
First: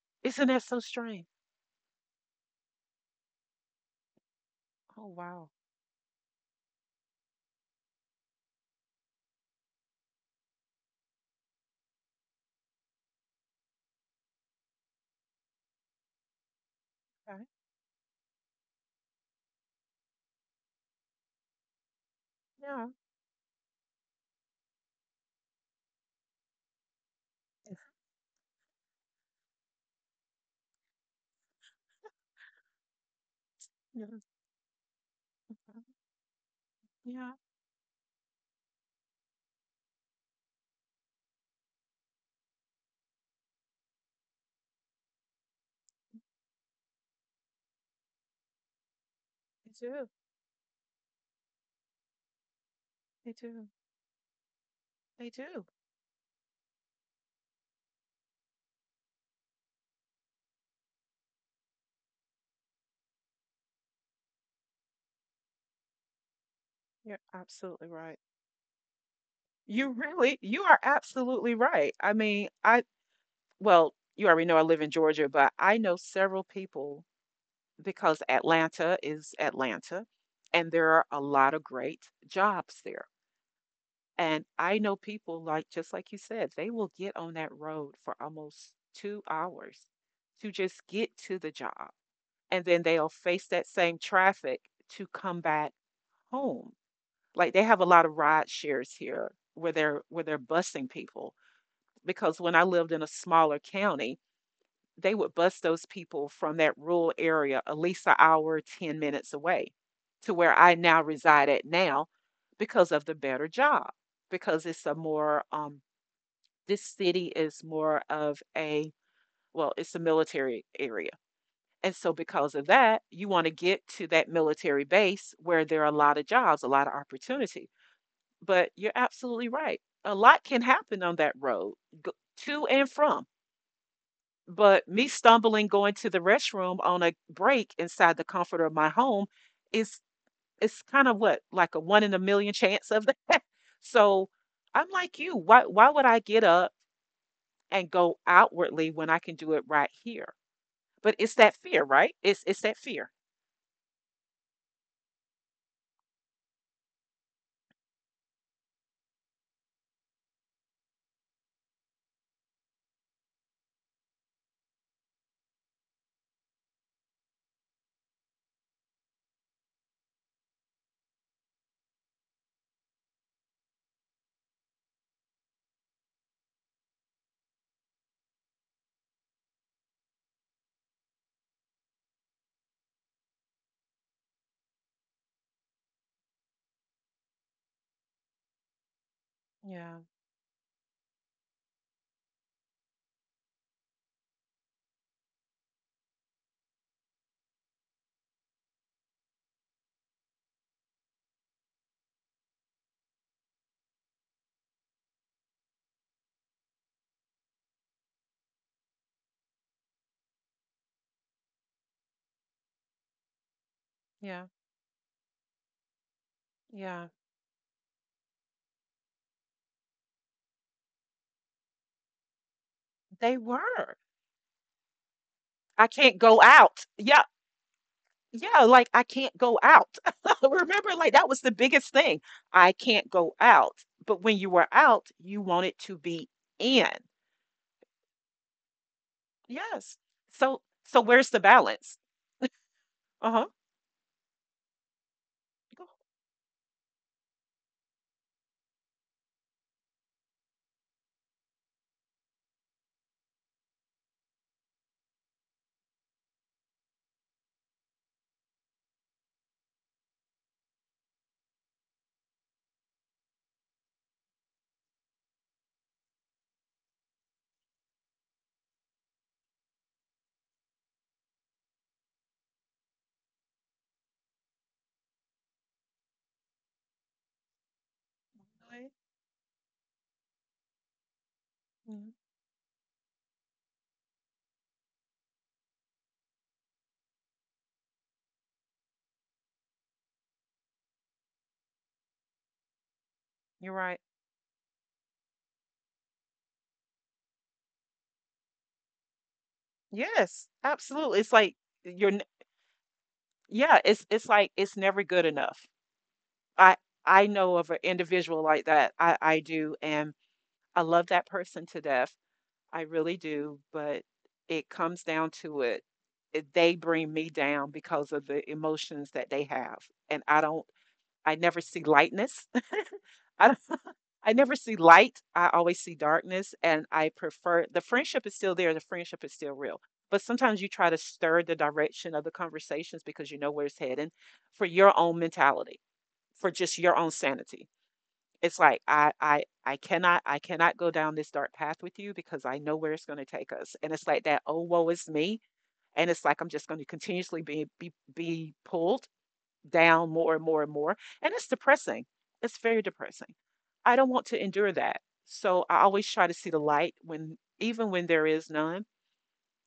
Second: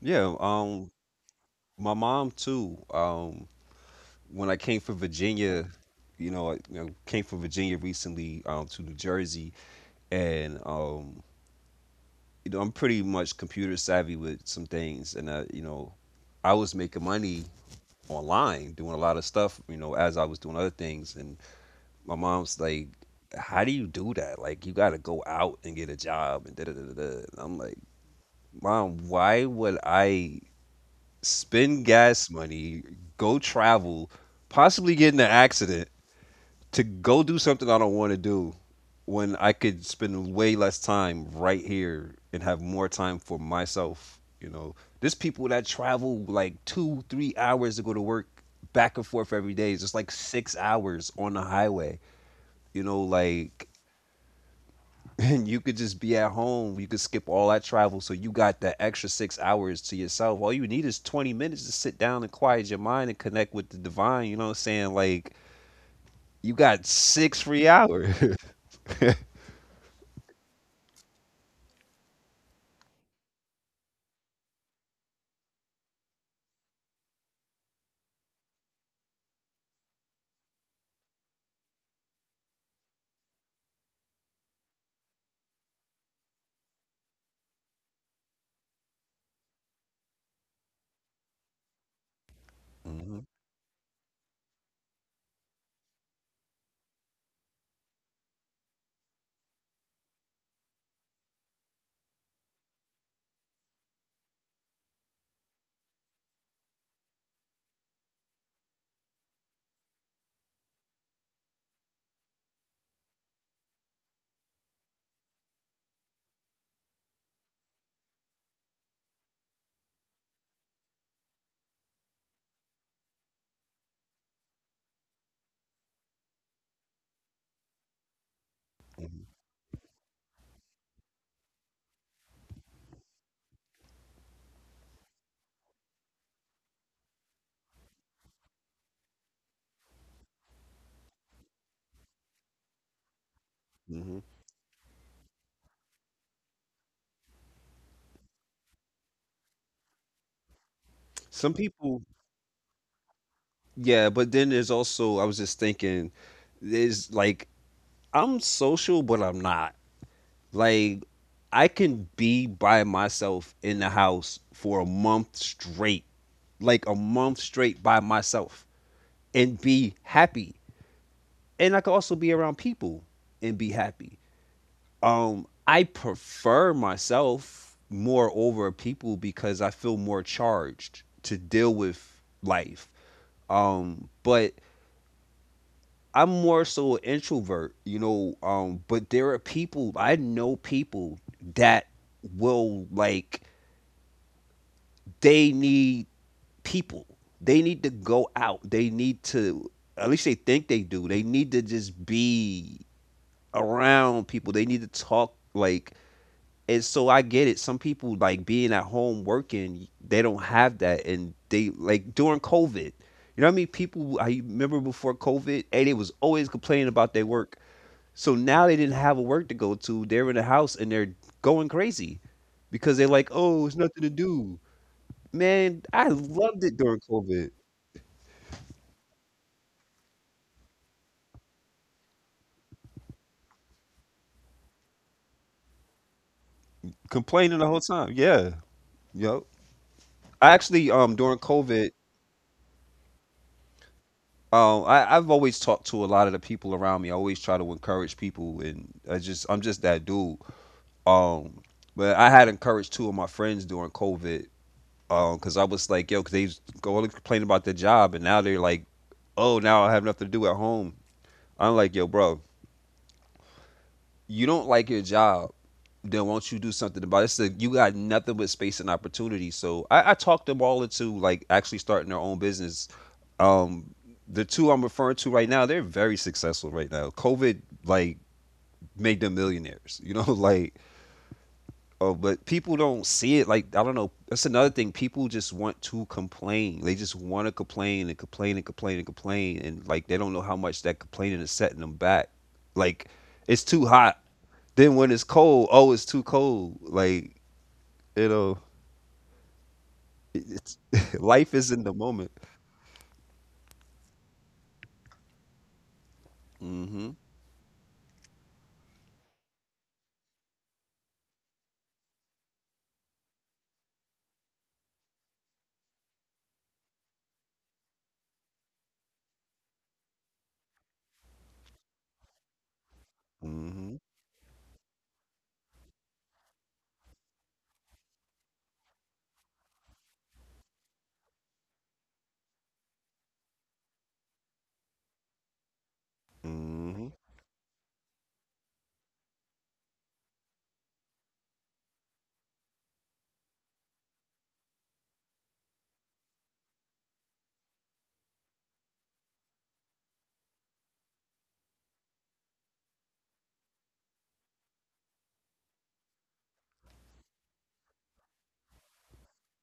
A: Yeah,
B: Isn't that so strange?
A: my mom too. When I came from
B: Oh, wow.
A: Virginia, you know, I you know, came from Virginia recently to New Jersey, and you know, I'm pretty much computer savvy with some things, and you know, I was making
B: Okay.
A: money online doing a lot of stuff, you know, as I was doing other things, and my mom's like,
B: Yeah.
A: how do you do that? Like you got to go out and get a job and da da da da da. And I'm like, Mom, why would I spend gas money, go travel,
B: Yeah.
A: possibly get in an accident to go
B: Yeah.
A: do something I don't want to do when I could spend way less time right here and have more time for myself? You know, there's people that travel like two, 3 hours to go to work back and forth every
B: I
A: day. It's just like
B: do.
A: 6 hours on the highway. You know,
B: I
A: like
B: do. I
A: and
B: do.
A: you could just be at home. You could skip all that travel, so you got that extra 6 hours to yourself. All you need is 20 minutes to sit down and quiet your mind and connect with the divine. You know what I'm saying? Like you got
B: You're
A: six free
B: absolutely
A: hours.
B: right. You really, you are absolutely right. I mean, I, well, you already know I live in Georgia, but I know several people because Atlanta is Atlanta and there are a lot of great jobs there. And I know people, like, just like you said, they will get on that road for almost 2 hours to just get to the job. And then they'll
A: hmm
B: face that same traffic to come back home. Like, they have a lot of ride shares here where they're busing people, because when I lived in a smaller county, they would bus those people from that rural area at least an hour, 10 minutes away to where I now reside at now because of the better job, because it's a more, this city is more of a well, it's a military area, and so because of that, you wanna get to that military base where there are a lot of jobs, a lot of opportunity. But you're absolutely right. A lot can happen on that road, go, to and from. But me stumbling going to the restroom on a break inside the comfort of my home is it's kind of what like a one in a million chance of that.
A: hmm
B: So I'm like you. Why would I get up and go outwardly when I can do it right here? But it's
A: Some
B: that fear,
A: people,
B: right? It's that fear.
A: yeah, but then there's also, I was just thinking, there's like, I'm social, but I'm not. Like I can be by myself in the house for a month straight, like a month straight by myself, and be happy. And I could also be around people and be happy. I prefer myself more over people because I feel more charged to deal with life. But I'm more so an introvert, you know. But there are people,
B: Yeah,
A: I know people that will like, they need people. They need to go out. They need to, at least they think they do, they need to just be around people. They need to talk like, and so I get it. Some people like being at home working, they don't have that, and they like during COVID. You know what I mean? People, I
B: yeah,
A: remember before COVID and it was always complaining
B: yeah.
A: about their work. So now they didn't have a work to go to. They're in the house and they're going crazy because they're like,
B: They
A: "Oh, it's
B: were.
A: nothing to do." Man,
B: I
A: I
B: can't go
A: loved it
B: out.
A: during
B: Yeah,
A: COVID.
B: yeah, like I can't go out. Remember, like that was the biggest thing. I can't go out. But when you were out, you wanted to be in.
A: Complaining the whole time. Yeah. Yo.
B: Yes. So
A: I
B: so
A: actually
B: where's the
A: during
B: balance?
A: COVID,
B: Uh-huh.
A: I've always
B: Go
A: talked to a lot of the people around me. I always try to encourage people, and I just, I'm just that dude. Um, but I had encouraged 2 of my friends during COVID, because I was like, yo, because they was going to complain about their job, and now they're like, oh, now I have nothing to do at home. I'm like, yo, bro, you don't like your job, then won't you do something about it? It's like, you got nothing but space and opportunity. So I talked them all into like actually starting their own business. Um, the two I'm referring to right now, they're very successful right now. COVID like
B: away.
A: made them millionaires, you know, like,
B: Mhm.
A: oh, but people don't see it. Like I don't know, that's another thing. People just want to complain. They just want to complain and complain and complain and complain, and like they don't know how much that complaining is setting them back. Like it's
B: You're
A: too
B: right.
A: hot. Then when it's cold, oh, it's too cold. Like you know,
B: Yes,
A: it's
B: absolutely. It's like
A: life is in the
B: you're n-
A: moment.
B: yeah, it's like it's never good enough. I
A: Mm-hmm.
B: I know of an individual like that. I do and I love that person to death. I really do, but it comes down to it. They bring me down because of the emotions that they have. And I don't I never see lightness. I
A: Mm-hmm.
B: I never see light. I always see darkness, and I prefer the friendship is still there. The friendship is still real. But sometimes you try to stir the direction of the conversations because you know where it's heading for your own mentality, for just your own
A: Mm-hmm.
B: sanity. It's like I cannot I cannot go down this dark path with you because I know where it's going to take us. And it's like that, oh woe is me. And it's like I'm just going to continuously be pulled down more and more and more. And it's depressing. It's very depressing. I don't want to endure that. So I always try to see the light when, even when there is none.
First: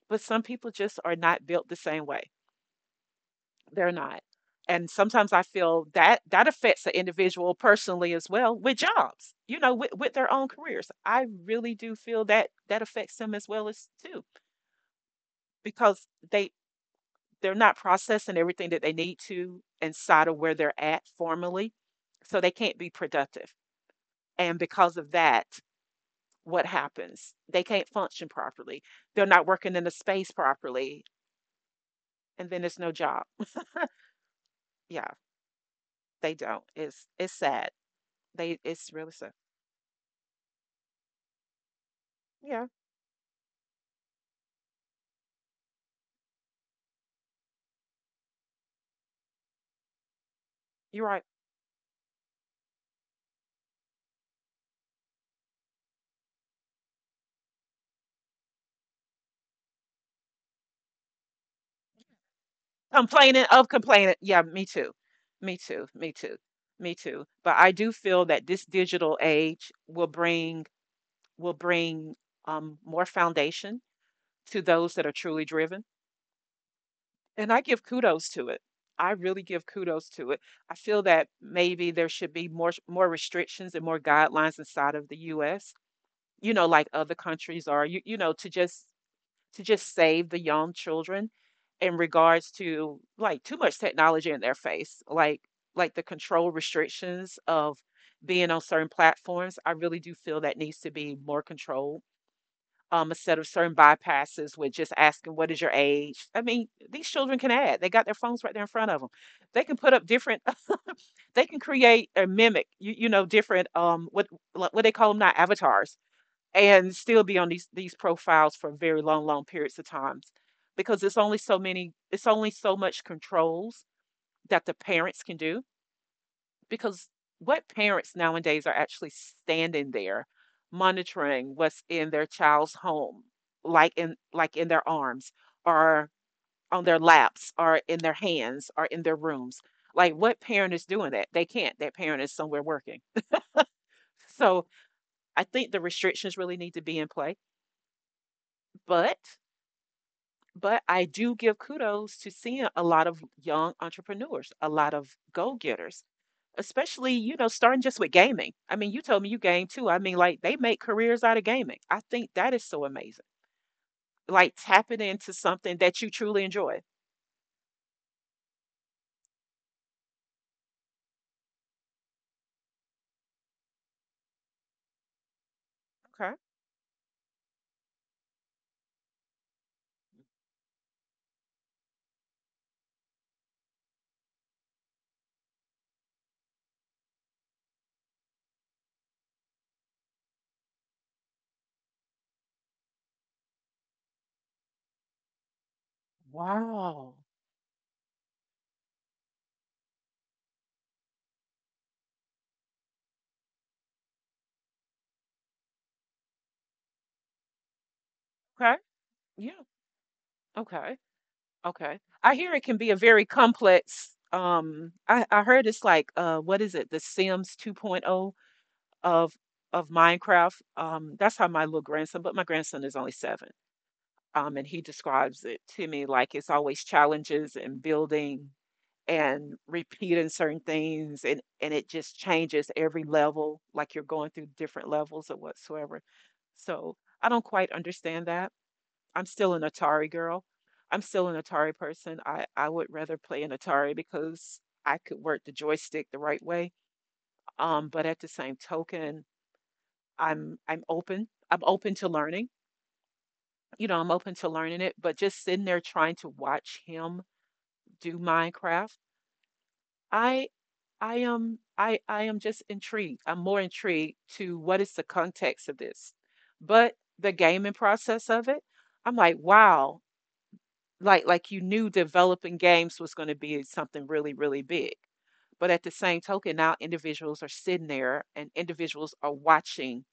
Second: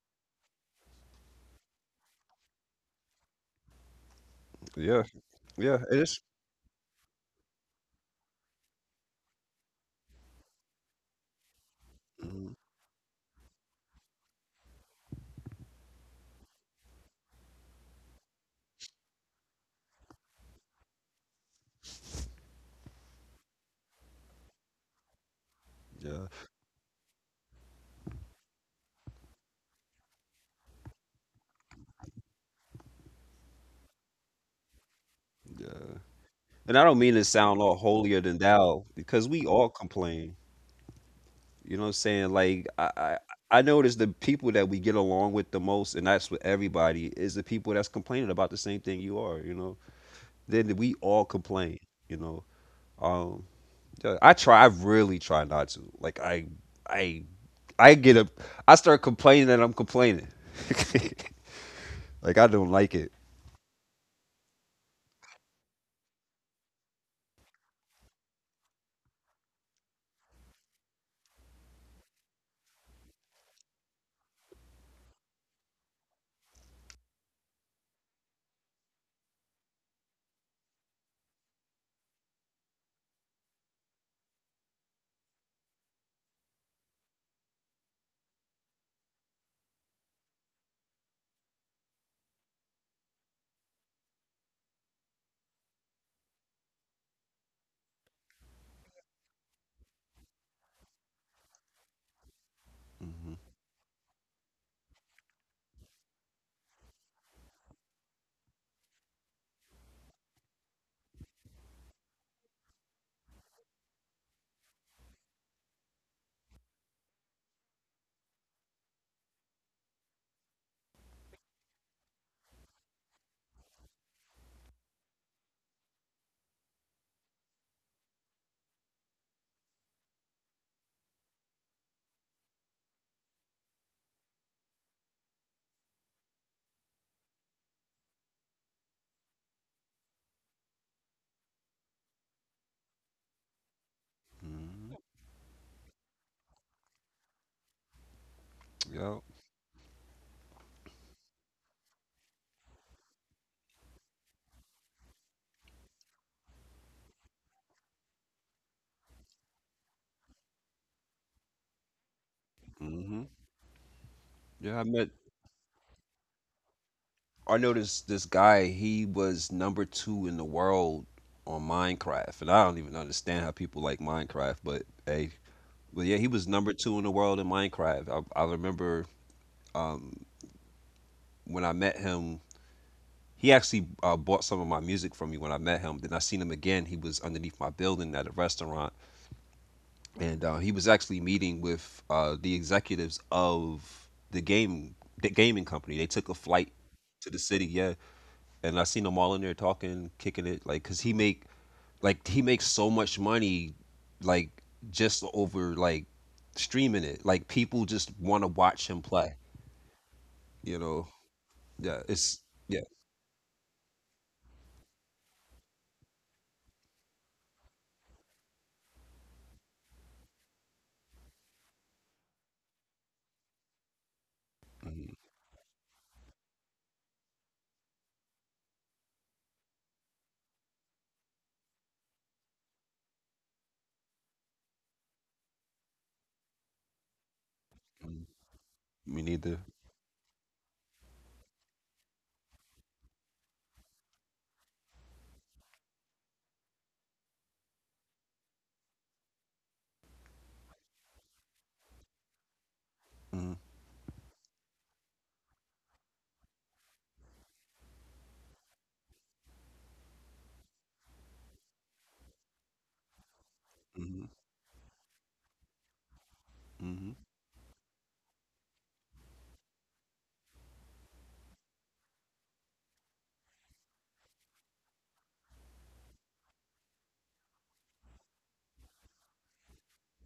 B: But some people just are not built the same way. They're not. And
A: Yeah.
B: sometimes I
A: Yeah.
B: feel
A: It is.
B: that that affects the individual personally as well with jobs, you know, with their own careers. I really do feel
A: Mm-hmm.
B: that that affects them as well as too, because they they're not processing everything that they need to inside of where they're at formally, so they can't be productive. And because of that,
A: Yeah,
B: what happens? They can't function properly. They're not working in the space properly, and then there's no job. Yeah,
A: yeah.
B: they don't.
A: And I don't mean to
B: It's
A: sound
B: sad.
A: all holier than
B: They
A: thou
B: it's really
A: because
B: sad.
A: we all complain. You know what I'm saying?
B: Yeah,
A: Like I notice the people that we get along with the most, and that's with everybody, is the people that's complaining about the same thing you are. You know, then we
B: you're
A: all
B: right.
A: complain. You know, um, yeah, I try. I really try not to. Like I, I get up. I start complaining that I'm complaining. Like I don't like it.
B: Complaining of complaining. Yeah, me too. Me too. Me too. Me too. But I do feel that this digital age will bring more foundation to those that are truly driven. And I give kudos to it. I really give kudos to it. I feel that maybe there should be more restrictions and more guidelines inside of the US, you know, like other countries are, to just save the young children in regards to like too much technology in their face, like the control restrictions of being on certain platforms. I really do feel that needs to be more controlled
A: Hmm
B: instead of certain bypasses with just asking what is your age. I mean, these children can add. They got their phones right there in front of them. They can put up different. They can create or mimic, different what they call them now, avatars, and still be on these profiles for very long, long periods of times, because it's only so many. It's only so much controls that the parents can do, because what parents nowadays are actually standing there monitoring what's in their child's home, like in their arms or on their laps or in their hands or in their rooms. Like what parent is doing that? They can't. That parent is somewhere working. So
A: hmm
B: I think the restrictions really need to be in play.
A: Yeah.
B: But but I do give kudos to seeing a lot of young entrepreneurs, a lot of go getters, especially, you know, starting just with gaming. I mean, you told me you game too. I mean, like, they make careers out of gaming. I think that is so
A: hmm
B: amazing, like
A: Yeah. I
B: tapping
A: met,
B: into something that you truly enjoy.
A: I noticed this guy, he was number two in the world on Minecraft. And I don't even understand how people like Minecraft, but hey, but yeah, he
B: Okay.
A: was number two in the world in Minecraft. I remember um, when I met him, he actually bought some of my music from me when I met him. Then I seen him again. He was underneath my building at a restaurant. And he was actually meeting with the executives of the game, the gaming company. They took a flight
B: Wow.
A: to the city, yeah. And I seen them all in there talking, kicking it, like, cause he makes so much money, like just over like streaming it. Like people just want to watch
B: Okay.
A: him play.
B: Yeah.
A: You know?
B: Okay.
A: Yeah.
B: Okay,
A: It's
B: I hear it
A: yeah.
B: can be a very complex, I heard it's like, what is it, the Sims 2.0 of of Minecraft? That's how my little grandson, but my grandson is only seven. And he
A: Mhm,
B: describes it to me like it's always challenges and building and repeating certain things, and it just changes every level, like you're going through different levels or whatsoever. So I don't quite
A: mhm.
B: understand that.
A: Me
B: I'm
A: neither.
B: still an Atari girl. I'm still an Atari person. I would rather play an Atari because I could work the joystick the right way. But at the same token, I'm open, I'm open to learning.
A: Hmm
B: You know, I'm open to learning it, but just sitting there trying to watch him do Minecraft, I I am just intrigued. I'm more
A: hmm
B: intrigued to what is the context of this. But
A: hmm
B: the gaming process of it, I'm like, wow, like you knew developing games was going to be something really, really big. But at the same token, now individuals are sitting there and individuals are watching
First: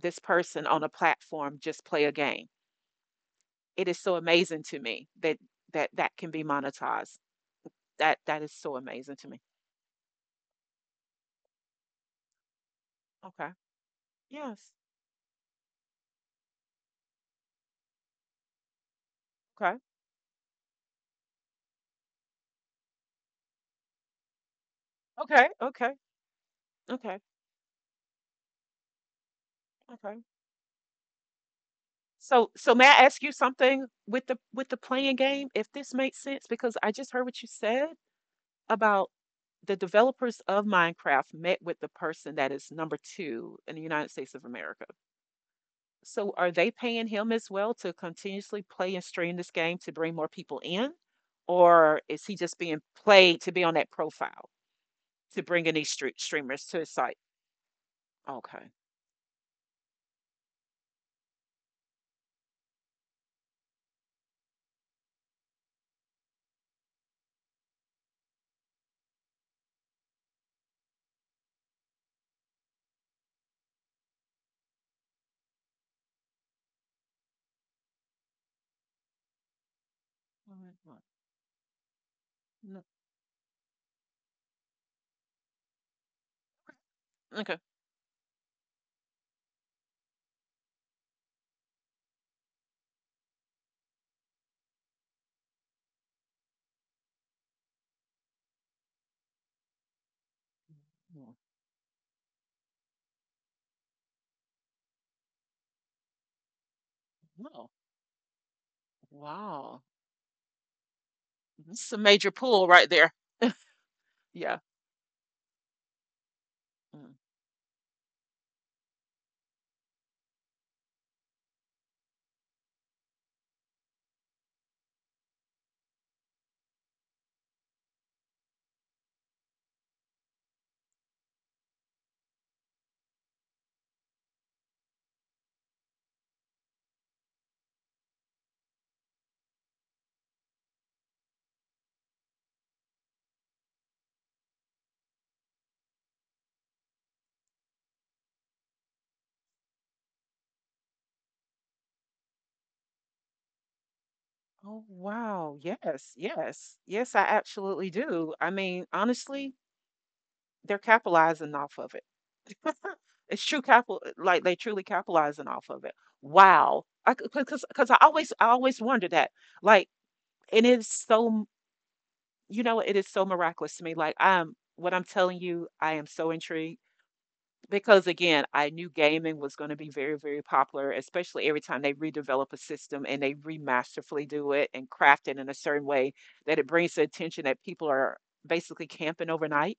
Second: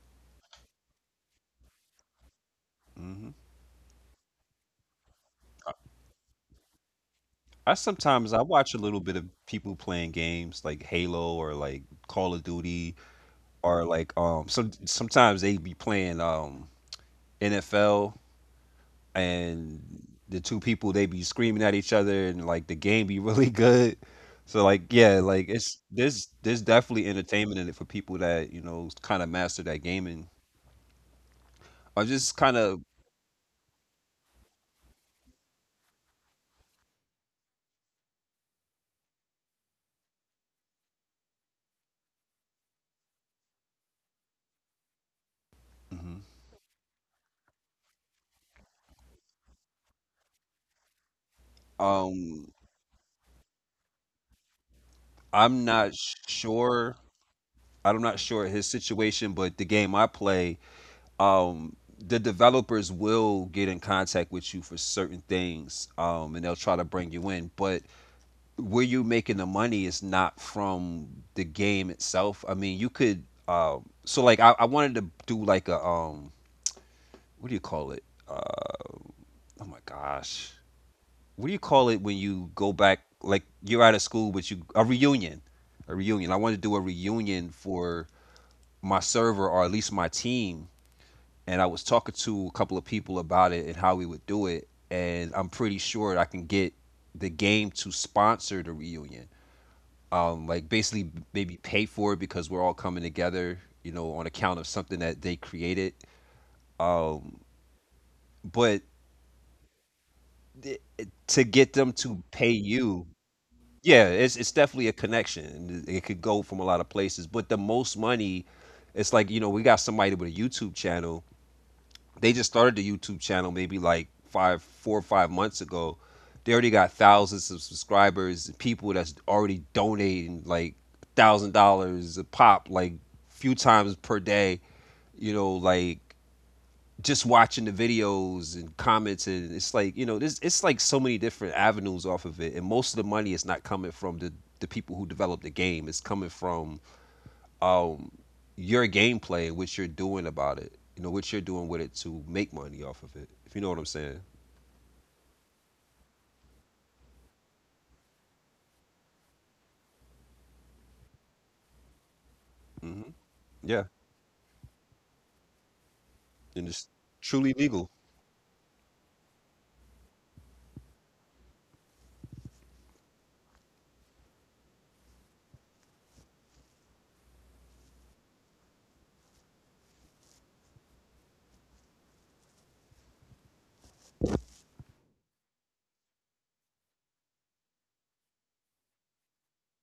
B: this person on a platform just play a game.
A: hmm
B: It is so amazing to me that that can be monetized.
A: I
B: That
A: sometimes
B: that
A: I
B: is
A: watch
B: so
A: a little bit
B: amazing
A: of
B: to me.
A: people playing games like Halo or like Call of Duty
B: Okay.
A: or like some
B: Yes.
A: sometimes they be playing NFL,
B: Okay.
A: and the two people they be screaming at each other and like the game be really good. So like yeah,
B: Okay.
A: like it's,
B: Okay.
A: there's definitely
B: Okay.
A: entertainment in it for people that you know kind of master that
B: Okay.
A: gaming or just
B: So
A: kind
B: so
A: of,
B: may I ask you something with the playing game, if this makes sense? Because I just heard what you said about the developers of Minecraft met with the person that is number two in the United States of America.
A: Mhm.
B: So are they paying him as well to continuously play and stream this game to bring more people in? Or is he
A: um
B: just being played to be on that profile to bring
A: I'm
B: in these
A: not
B: street streamers to his
A: sure
B: site?
A: I'm not sure his
B: Okay.
A: situation, but the game I play, the developers will get in contact with you for certain things, and they'll try to bring you in, but where you making the money is not from the game itself. I mean, you could. So like, I wanted to do like a, what do you call it? Uh, oh my gosh,
B: All right, well,
A: what do you call it when you go
B: no-
A: back? Like you're out of school, but you a reunion, a reunion. I wanted to do a reunion
B: Okay.
A: for my server, or at least my team, and I was talking to a couple of people about it and how we would do it, and I'm pretty sure I can get the game to sponsor the reunion, like basically
B: Mm,
A: maybe pay for it because we're all coming together, you know, on account of something that they created. Um,
B: no.
A: but
B: Wow.
A: th- to get
B: It's
A: them
B: a
A: to
B: major
A: pay
B: pull right
A: you,
B: there.
A: yeah, it's
B: Yeah.
A: definitely a connection. It could go from a lot of
B: Mm.
A: places, but the most money, it's like, you know, we got somebody with a YouTube channel. They just started the YouTube channel maybe like five, 4 or 5 months ago. They already got thousands of subscribers, people that's already donating like $1,000 a pop, like few times per day. You know, like just watching the videos and comments, and it's like you know, this it's like so many different avenues off of it, and most of the money is not coming from the people who developed the game. It's coming from um, your gameplay and what you're doing about it. You know what you're doing with it to make money off of it. If you know what I'm saying.
B: Oh, wow. Yes, yes, yes, I absolutely do. I mean, honestly, they're capitalizing off of it.
A: Hmm.
B: It's true
A: Yeah,
B: capital, eh, like they truly capitalizing off of it.
A: and it's
B: Wow. I,
A: truly
B: because
A: legal.
B: because I always, I always wonder that. Like, and it's so, m- you know, it is so miraculous to me. Like, I'm what I'm telling you, I am so intrigued. Because again, I knew gaming was going to be very, very popular, especially every time they redevelop a system and they remasterfully do it and craft it in a certain way that it brings the attention that people are basically camping overnight.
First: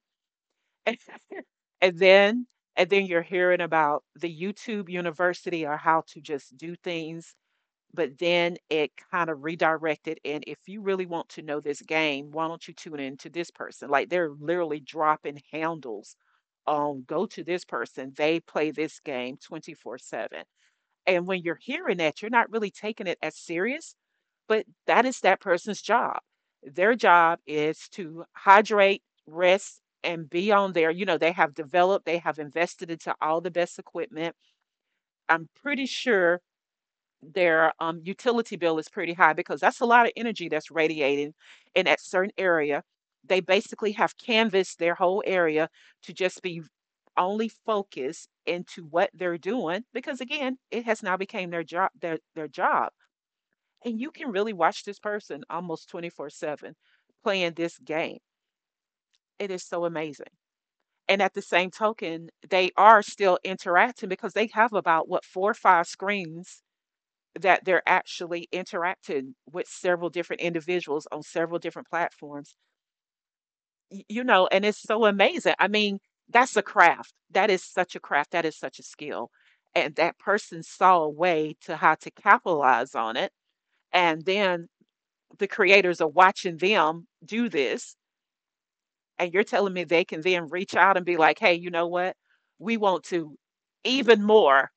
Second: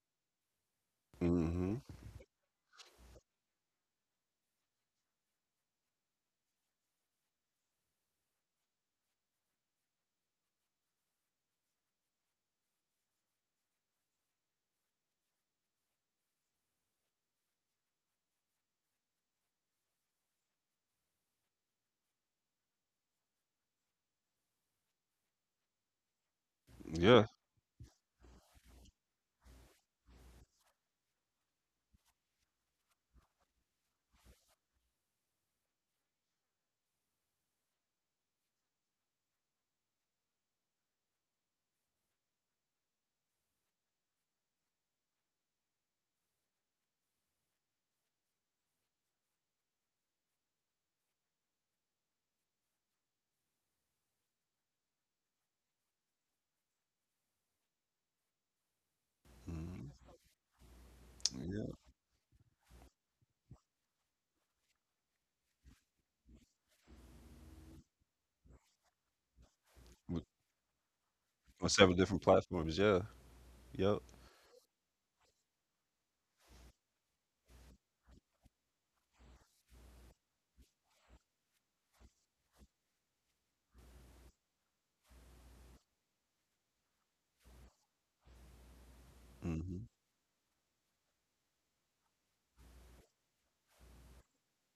A: Hmm.
B: And then and then you're hearing about the YouTube University or how to just do things, but then it kind of redirected, and if you really want to know this game, why don't you tune in to this person, like they're literally dropping handles. Go to this person, they play this game 24/7. And when you're hearing that, you're not really taking it as serious, but that is that person's job. Their
A: Yeah.
B: job is to hydrate, rest, and be on there. You know, they have developed, they have invested into all the best equipment. I'm pretty sure their utility bill is pretty high, because that's a lot of energy that's radiating in that certain area. They basically have canvassed their whole area to just be only focused into what they're doing, because again, it has now became their job, their job. And you can really watch this person almost 24/7 playing this game. It is so
A: Hmm.
B: amazing. And at the
A: Yeah.
B: same token, they are still interacting because they have about what, four or five screens, that they're actually interacting with several
A: With-
B: different individuals on several
A: On
B: different
A: seven different
B: platforms.
A: platforms. Yeah. Yep.
B: Y- You know, and it's so amazing. I mean, that's a craft. That is such a craft. That is such a skill. And that person saw a way to how to capitalize on it. And then the creators are watching them do this. And you're telling me
A: Hmm.
B: they can then reach out and be like, hey, you know what? We want to even more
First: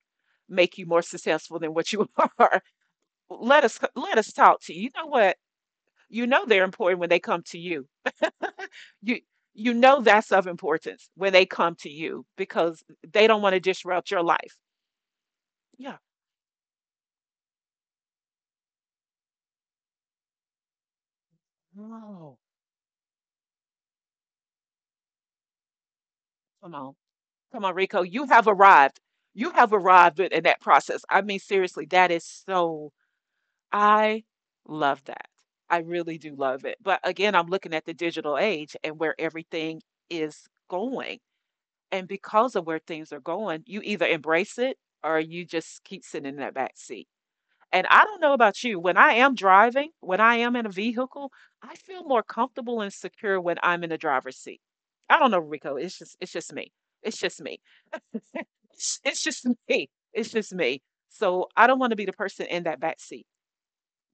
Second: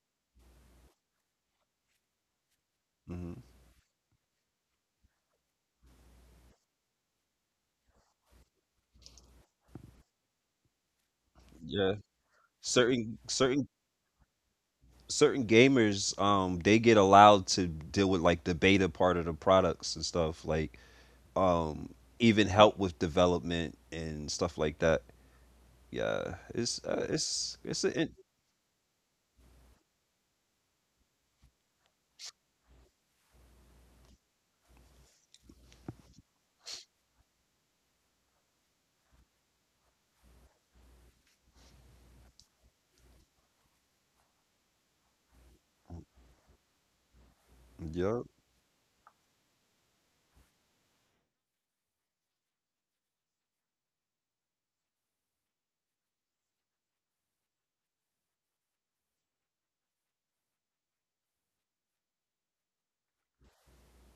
B: make you more successful than what you are.
A: Hmm.
B: Let us talk to you. You know what? You know they're important when they come to you. You you know that's of importance when they come to
A: Yeah.
B: you because
A: Certain
B: they don't want to
A: certain
B: disrupt your life.
A: certain
B: Yeah.
A: gamers they get allowed to deal with like the beta part of the products and stuff like um
B: No.
A: even help with development and stuff like that. Yeah,
B: Come on. Come on, Rico. You have arrived. You have arrived in that process. I mean, seriously, that is so, I love that. I really do love it. But again, I'm looking at the digital age and where everything is going. And because of where things are going, you either embrace it or you just keep sitting in that back seat. And I
A: yeah,
B: don't know about you, when I am driving, when I am in a vehicle, I feel more comfortable and secure when I'm in the driver's seat. I don't know, Rico. It's just me. It's just me. It's just me. It's just me. So I don't want to be the person in that back seat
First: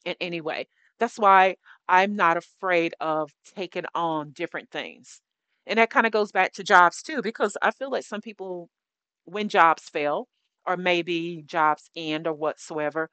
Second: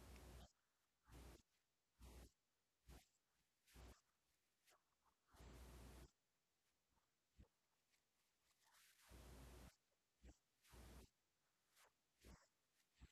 B: in any way. That's why I'm not afraid of taking on different things. And that kind of goes back to jobs too, because I feel like some people, when jobs fail, or maybe jobs end or whatsoever,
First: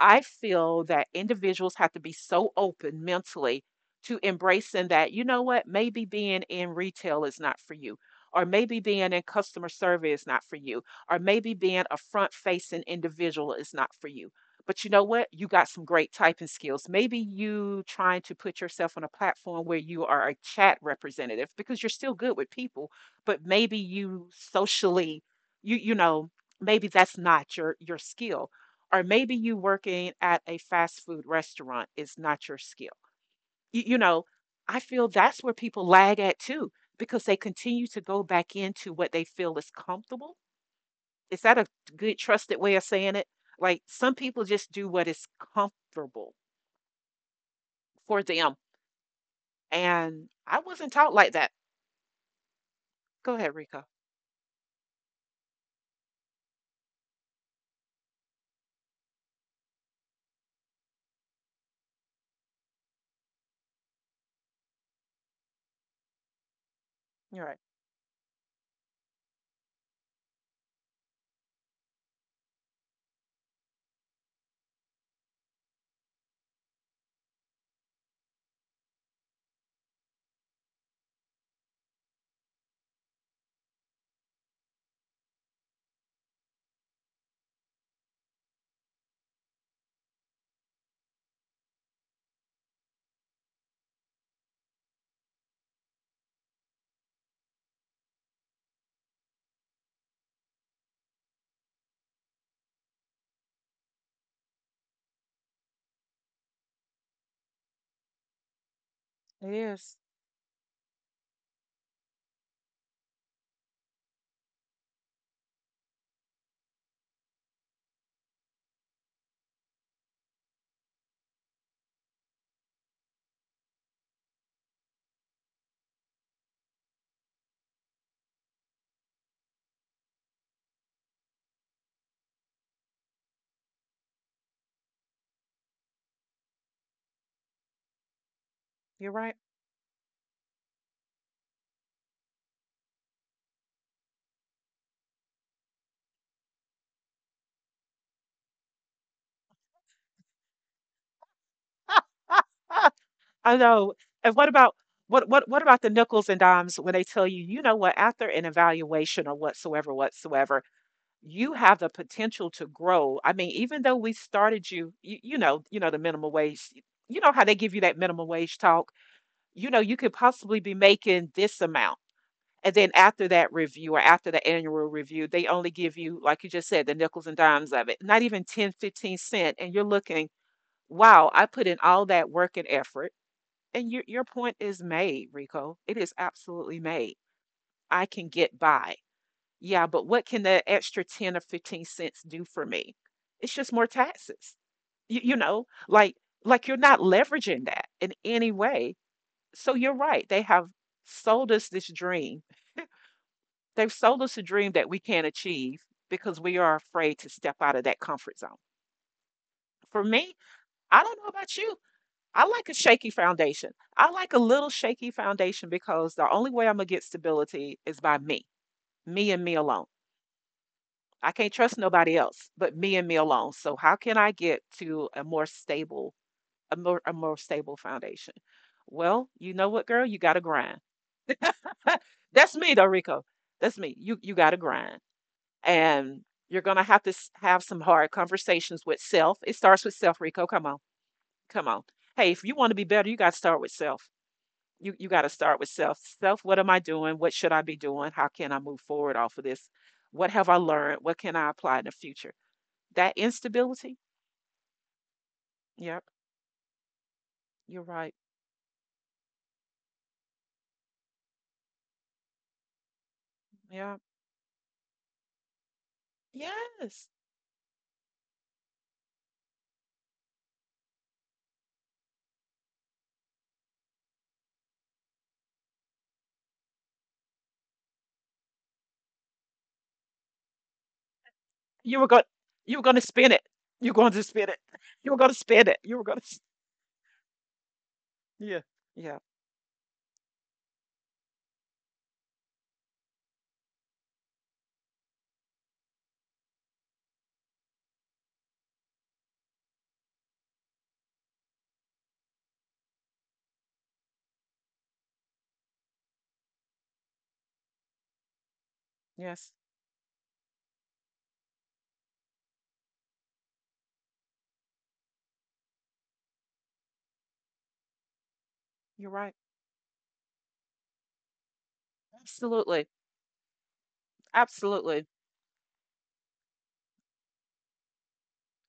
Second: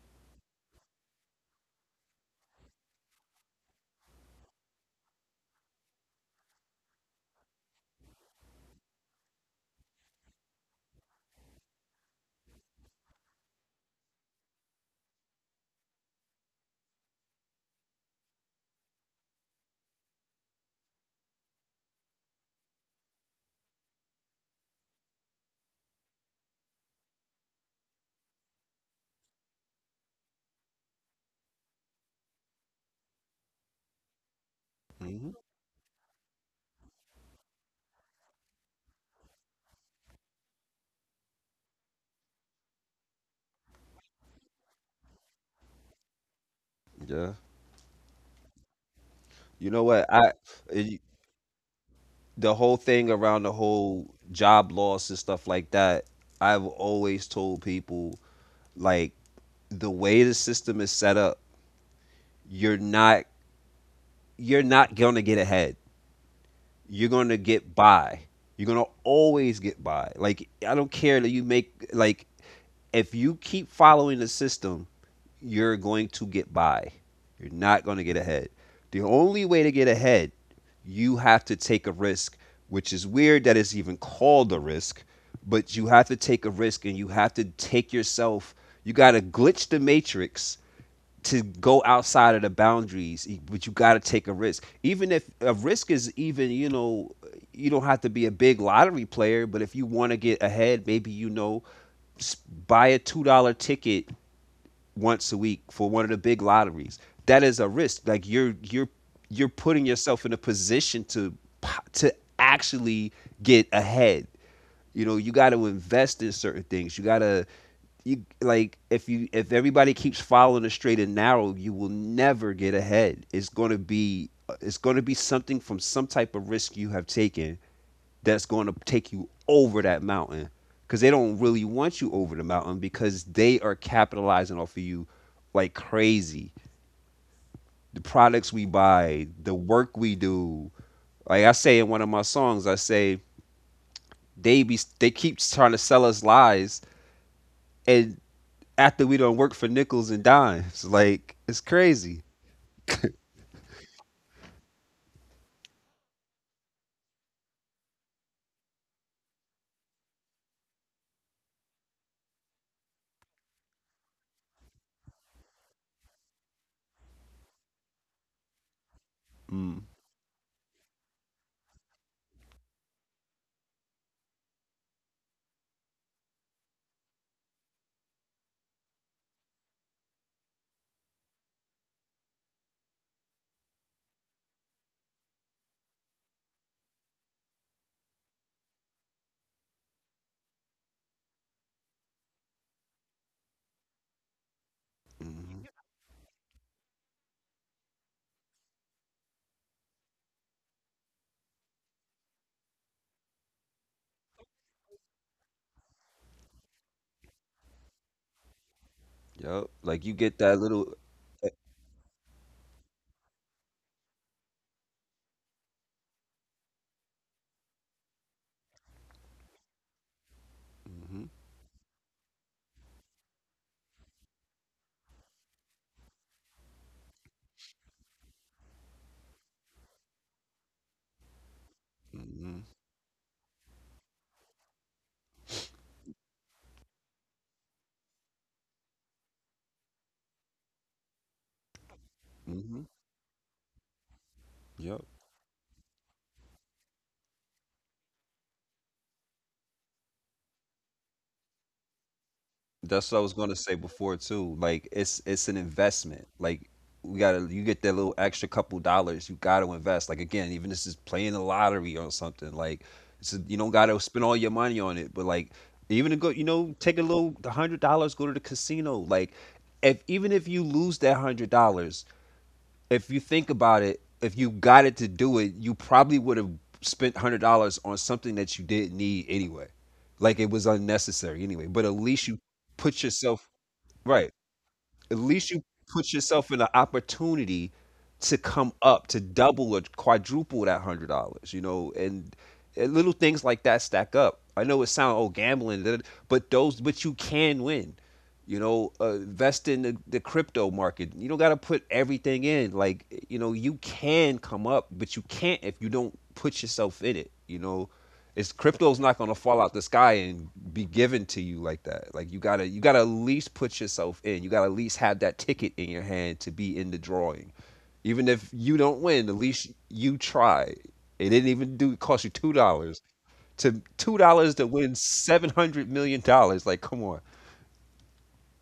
B: I feel that individuals have to be so open mentally to embracing that, you know what, maybe being in retail is not for you, or maybe being in customer service is not for you, or maybe being a front facing individual is not for you. But you know what? You got some great typing skills. Maybe you trying to put yourself on a platform where you are a chat representative because you're still good with people, but maybe you socially, you you know, maybe that's not your skill, or maybe you working at a fast food restaurant is not your skill. You, you know, I feel
A: hmm,
B: that's where people lag at too, because they continue to go back into what they feel is comfortable. Is that a good, trusted way of saying it? Like some people just do what is comfortable
A: yeah.
B: for them.
A: You know what?
B: And I wasn't
A: It,
B: taught like that.
A: the whole thing
B: Go
A: around
B: ahead,
A: the
B: Rico.
A: whole job loss and stuff like that. I've always told people like the way the system is set up, you're not you're not gonna get ahead. You're gonna
B: You're right.
A: get by. You're gonna always get by. Like I don't care that you make like if you keep following the system, you're going to get by. You're not going to get ahead. The only way to get ahead, you have to take a risk, which is weird that it's even called a risk, but you have to take a risk and you have to take yourself, you got to glitch the matrix to go outside of the boundaries, e, but you got to take a risk. Even if a risk is even, you know, you don't have to be a big lottery player, but if you want to get ahead, maybe you know, buy a $2 ticket once a week for one of the big lotteries. That is a risk. Like you're
B: It
A: you're putting
B: is.
A: yourself in a position to to actually get ahead. You know, you got to invest in certain things. You got to you like if you if everybody keeps following the straight and narrow, you will never get ahead. It's going to be it's going to be something from some type of risk you have taken that's going to take you over that mountain because they don't really want you over the mountain because they are capitalizing off of you like crazy. The products we
B: You're
A: buy,
B: right.
A: the work we do. Like I say in one of my songs, I say they be they keep trying to sell us lies, and after we don't work for nickels and dimes, like it's crazy.
B: I know. And what about the nickels and dimes when they tell you, you know what, after an evaluation or whatsoever, whatsoever, you have the potential to grow. I mean, even though we started you, you know, the minimum wage, y- you know how they give you that minimum wage talk, you
A: Mm.
B: know, you could possibly be making this amount. And then after that review or after the annual review, they only give you, like you just said, the nickels and dimes of it, not even 10, 15 cent. And you're looking, wow, I put in all that work and effort, and your point is made, Rico. It is absolutely made. I can get by. Yeah, but what can the extra 10 or 15 cents do for me? It's just more taxes. You, you know, like like you're not leveraging that in any way. So you're right. They have sold us this dream. They've sold us a dream that we can't achieve because we are afraid to step out of that comfort zone.
A: Yep.
B: For
A: Like you get
B: me,
A: that little.
B: I don't know about you. I like a shaky foundation. I like a little shaky foundation because the only way I'm gonna get stability is by me, me and me alone.
A: Mm-hmm.
B: I can't trust nobody else but me and me alone. So how can I get to a more stable, a more stable foundation? Well, you know what, girl, you gotta grind. That's
A: Mm-hmm.
B: me, though, Rico. That's me. You gotta grind, and you're gonna have to have some hard conversations with self. It starts with self, Rico. Come on, come on. Hey, if you want to be
A: Mm-hmm.
B: better, you gotta start with self. you
A: Yep.
B: you got to start with self. Self, what am I doing? What should I be doing? How can I move forward off of this? What have I learned? What can I apply in the future? That
A: That's what I was gonna say
B: instability.
A: before too. Like it's an
B: Yep,
A: investment. Like we gotta you
B: you're
A: get that
B: right.
A: little extra couple dollars, you gotta invest. Like again, even this is playing the lottery or something. Like you don't
B: Yeah.
A: gotta spend all your money on it, but like even to go, you know, take a
B: Yes.
A: little $100, go to the casino. Like if even if you lose that $100, if you think about it, if you got it to do it, you probably would have spent $100 on something that you didn't need anyway. Like it was unnecessary anyway. But at
B: You were going
A: least you
B: you were going to
A: put
B: spin it.
A: yourself
B: You're going to
A: right.
B: spin it. You were
A: At
B: going to
A: least you
B: spin it. You were
A: put
B: going to
A: yourself in an opportunity to
B: Yeah.
A: come up
B: Yeah.
A: to double or quadruple that $100. You know, and little things like that stack up. I know it sounds oh gambling, but those but you can win, you know, invest in the crypto market. You don't got to put everything in, like you know you can come up, but you can't if you don't put yourself in it. You know, it's crypto's not going to
B: Yes.
A: fall out the sky and be given to you like that. Like you got to at least put yourself in, you got to at least have that ticket in your hand to be in the drawing. Even if you don't
B: You're
A: win,
B: right.
A: at least you try. It didn't even do cost you two
B: Absolutely.
A: dollars to $2 to win
B: Absolutely.
A: $700 million, like come on.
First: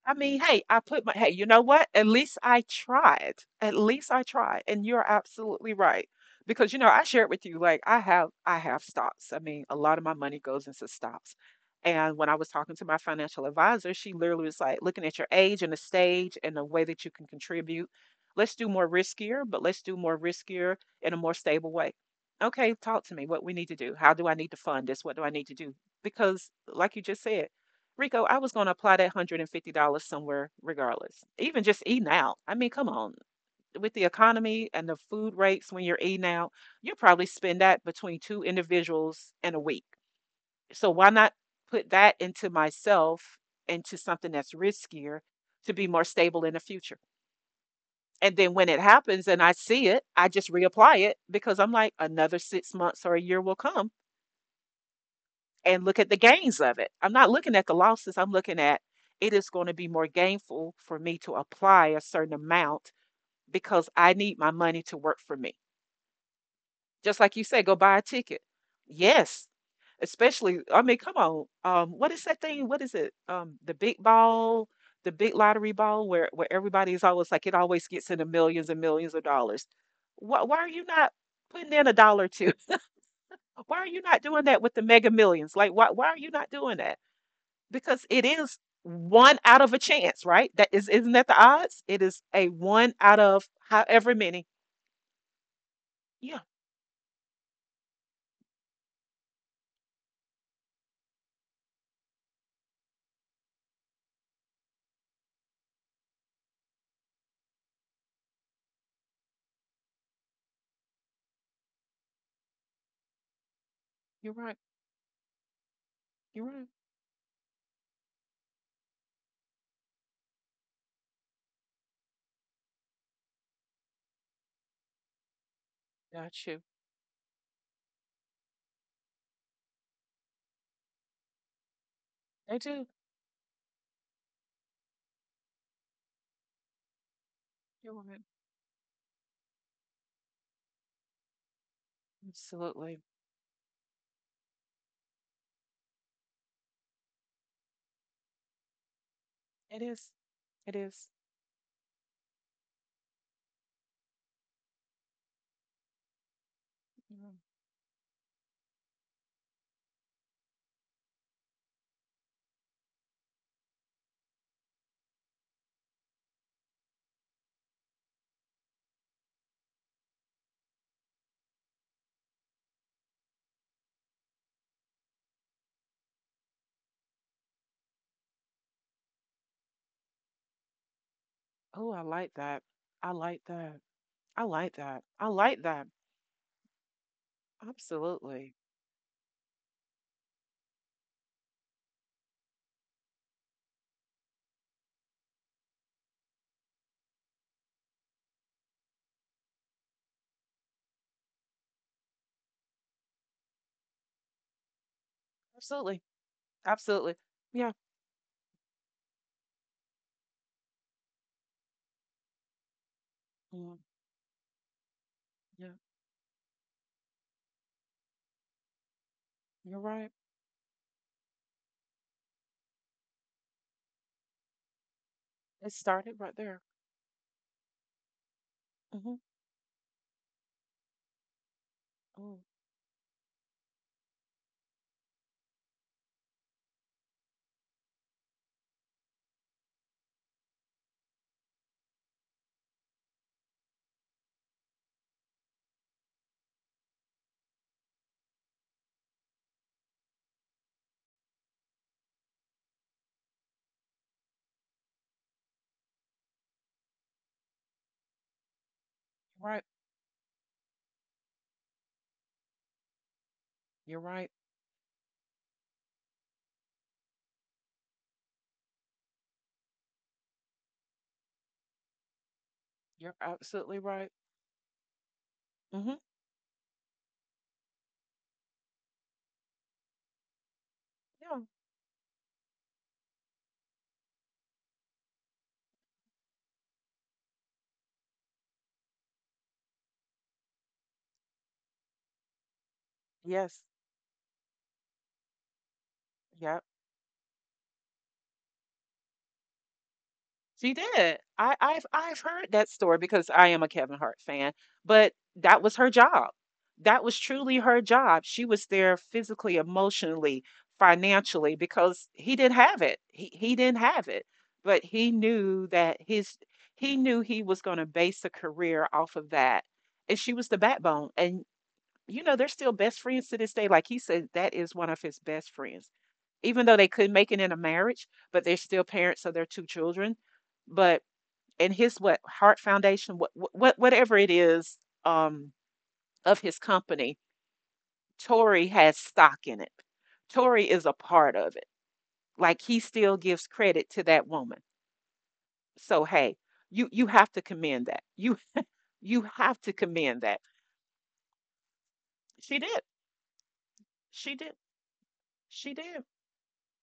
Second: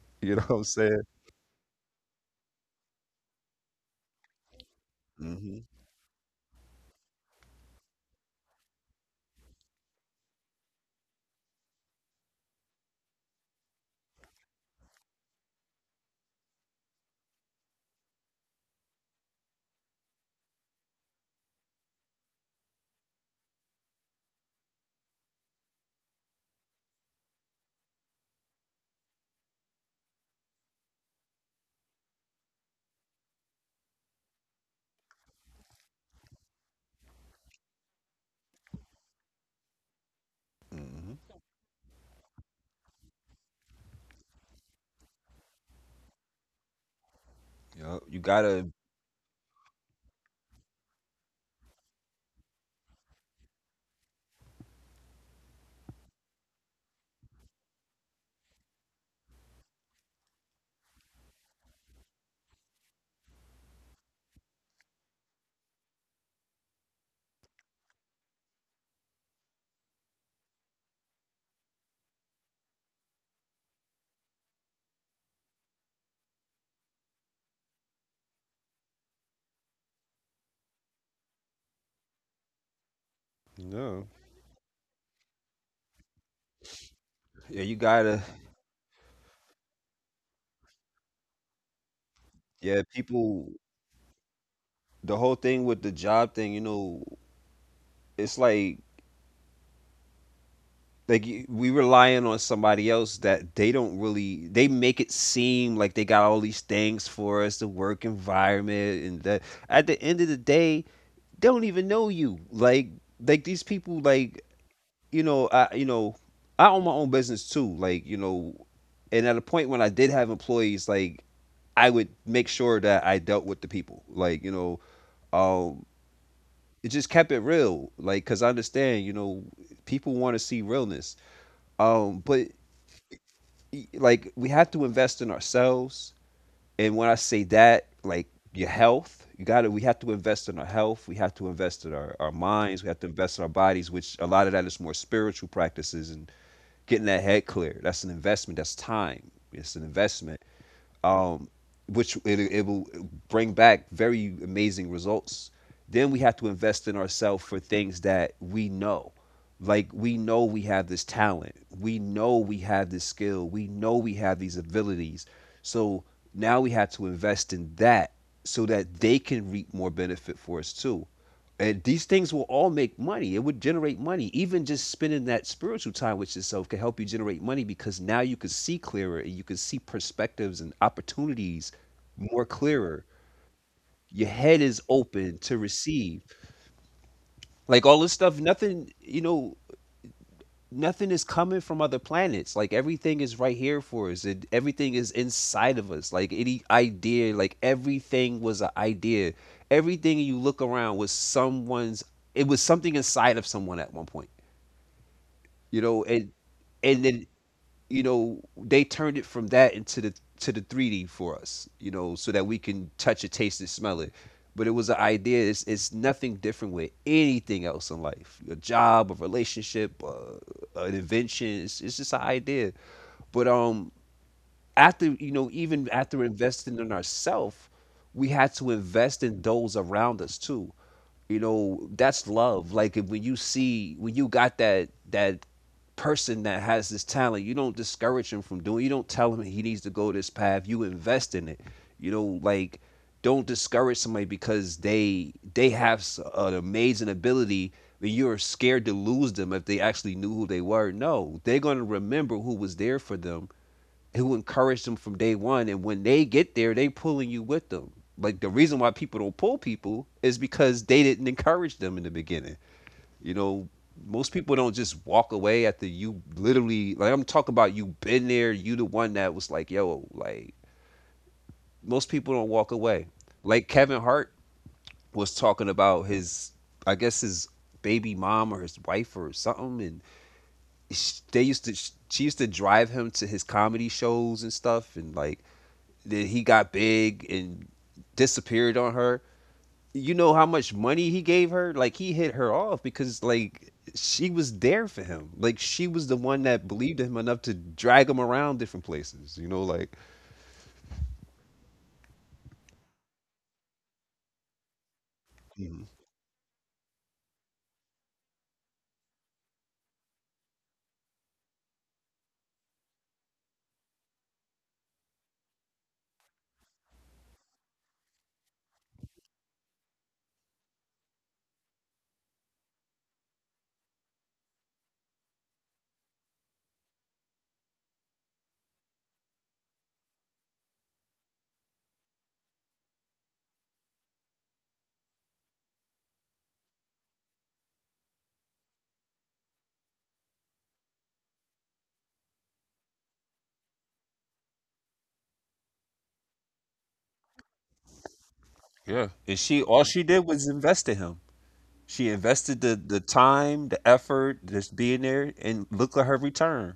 B: I
A: You
B: mean,
A: know what
B: hey,
A: I'm saying?
B: hey, you know what? At least I tried. At least I tried. And you're
A: Mhm,
B: absolutely right. Because, you know, I shared with you, like I have stocks. I mean, a lot of my money goes into stocks. And when I was talking to my financial advisor, she literally was like, looking at your age and the stage and the way that you can contribute, let's do more riskier, but let's do more riskier in a more stable way. Okay, talk to me what we need to do. How do I need to fund this? What do I need to do? Because, like you just said, Rico, I was going to apply that $150 somewhere regardless. Even just eating out. I mean, come on. With the economy and the food rates when you're eating out, you probably spend that between two individuals in a week. So why not
A: mhm.
B: put that into myself into something that's riskier to be more stable in the future?
A: Yup, you
B: And then when
A: gotta.
B: it happens and I see it, I just reapply it because I'm like, another 6 months or a year will come and look at the gains of it. I'm not looking at the losses. I'm looking at it is going to be more gainful for me to apply a certain amount because I need my money to work for me. Just like you said, go buy a ticket. Yes, especially, I mean, come on. What is that thing? What is it? The big lottery ball where, everybody is always like, it always gets in the millions and millions of dollars. Why are you not putting in a dollar or two? Why are you
A: Yeah.
B: not doing that with the mega millions? Like, why are you not doing that?
A: Yeah, you
B: Because it
A: gotta.
B: is one out of a chance, right? Isn't that the odds? It is a
A: Yeah,
B: one out of
A: people,
B: however many.
A: the whole thing with the job
B: Yeah,
A: thing, you know, it's like we relying on somebody else that they don't really they make it seem like they got all these things for us, the work environment and that at the end of the day, they don't even know you. Like these people
B: you're
A: like,
B: right.
A: you know,
B: You're right.
A: I own my own business too. Like, you know, and at a point when I did have employees, like I would make sure that I dealt with the people. Like, you know, um,
B: Got you.
A: it just kept it real. Like, cause I understand, you know, people want to see realness. But
B: They do.
A: like, we have to invest in ourselves. And when I say that,
B: You're right.
A: like your health, we have to invest in our health. We have to invest in our minds. We
B: Absolutely.
A: have to invest in our bodies, which a lot of that is more spiritual practices and getting that head clear. That's an investment. That's time. It's
B: It
A: an
B: is.
A: investment,
B: It is.
A: um, which it will bring back very amazing results. Then we have to invest in
B: Mm.
A: ourselves for things that we know. Like we know we have this talent, we know we have this skill, we know we have these abilities. So now we have to invest in that so that they can reap more benefit for us too. And these things will all make money. It would generate money. Even just spending that spiritual time with yourself can help you generate money because now you can see clearer and you can see perspectives and opportunities
B: Oh, I like
A: more
B: that.
A: clearer.
B: I like that.
A: Your
B: I
A: head
B: like
A: is
B: that. I
A: open to
B: like that.
A: receive. Like all this stuff,
B: Absolutely.
A: nothing, you know, nothing is coming from other planets. Like everything is right here for us and everything is inside of us. Like any idea, like everything was an idea. Everything you look around was it was something inside of someone at one point, you
B: Absolutely.
A: know. And
B: Absolutely.
A: then,
B: Yeah.
A: you know, they turned it from that into the to the 3D for us, you know, so that we can touch it, taste it,
B: Yeah.
A: smell it. But it was an idea.
B: Yeah.
A: It's nothing different with anything else in life: a job, a
B: You're
A: relationship,
B: right.
A: an invention. It's just an idea. But after you know,
B: It
A: even
B: started
A: after
B: right there.
A: investing in ourselves, we had to
B: Mm-hmm.
A: invest in those around us too. You know, that's
B: Mm.
A: love. Like if, when you see when you got that that person that has this talent, you don't discourage him from doing, you don't tell him he needs to go this path, you invest in it. You know, like don't discourage somebody because they have an amazing ability and you're scared to lose them. If they actually knew who they were, no, they're going to remember who was there for them, who encouraged them from day one. And when they get there, they pulling you with them. Like the reason why people don't pull
B: Right.
A: people is because they didn't encourage them in the beginning. You know,
B: You're right.
A: most people don't just walk away after you literally like I'm talking about you been there, you the one that was like, yo, like most people don't walk away.
B: You're
A: Like
B: absolutely
A: Kevin
B: right.
A: Hart was talking
B: Mm-hmm.
A: about his, I guess his baby mom or his wife or something, and sh-
B: Yeah.
A: they used to sh- she used to drive him to his comedy shows and stuff, and like that he got big and disappeared on her. You know how much money he gave her? Like he hit her off because
B: Yes.
A: like she was there for him. Like she was the one
B: Yep.
A: that believed in him enough to drag him around different places. You know, like
B: She did. I've heard that story because I am a Kevin Hart fan, but that was her
A: mhm,
B: job. That was truly her job. She was there physically, emotionally, financially, because he didn't have it. He didn't have it. But he knew that his he knew he was going to base a career off of that. And she was the backbone. And you know, they're still best friends to this day. Like he said, that is one of his best friends. Even though they couldn't make it in a marriage, but they're still parents of their two children. But in his what Heart Foundation, whatever it is um, of his company, Tory has stock in it. Tory is a part of it. Like he still gives credit to that woman. So hey, you have to commend that. You
A: yeah.
B: you
A: And
B: have
A: she
B: to
A: all she
B: commend
A: did
B: that.
A: was invest in him. She
B: She
A: invested
B: did.
A: the time, the
B: She
A: effort,
B: did.
A: just being there, and
B: She
A: look
B: did.
A: at her return.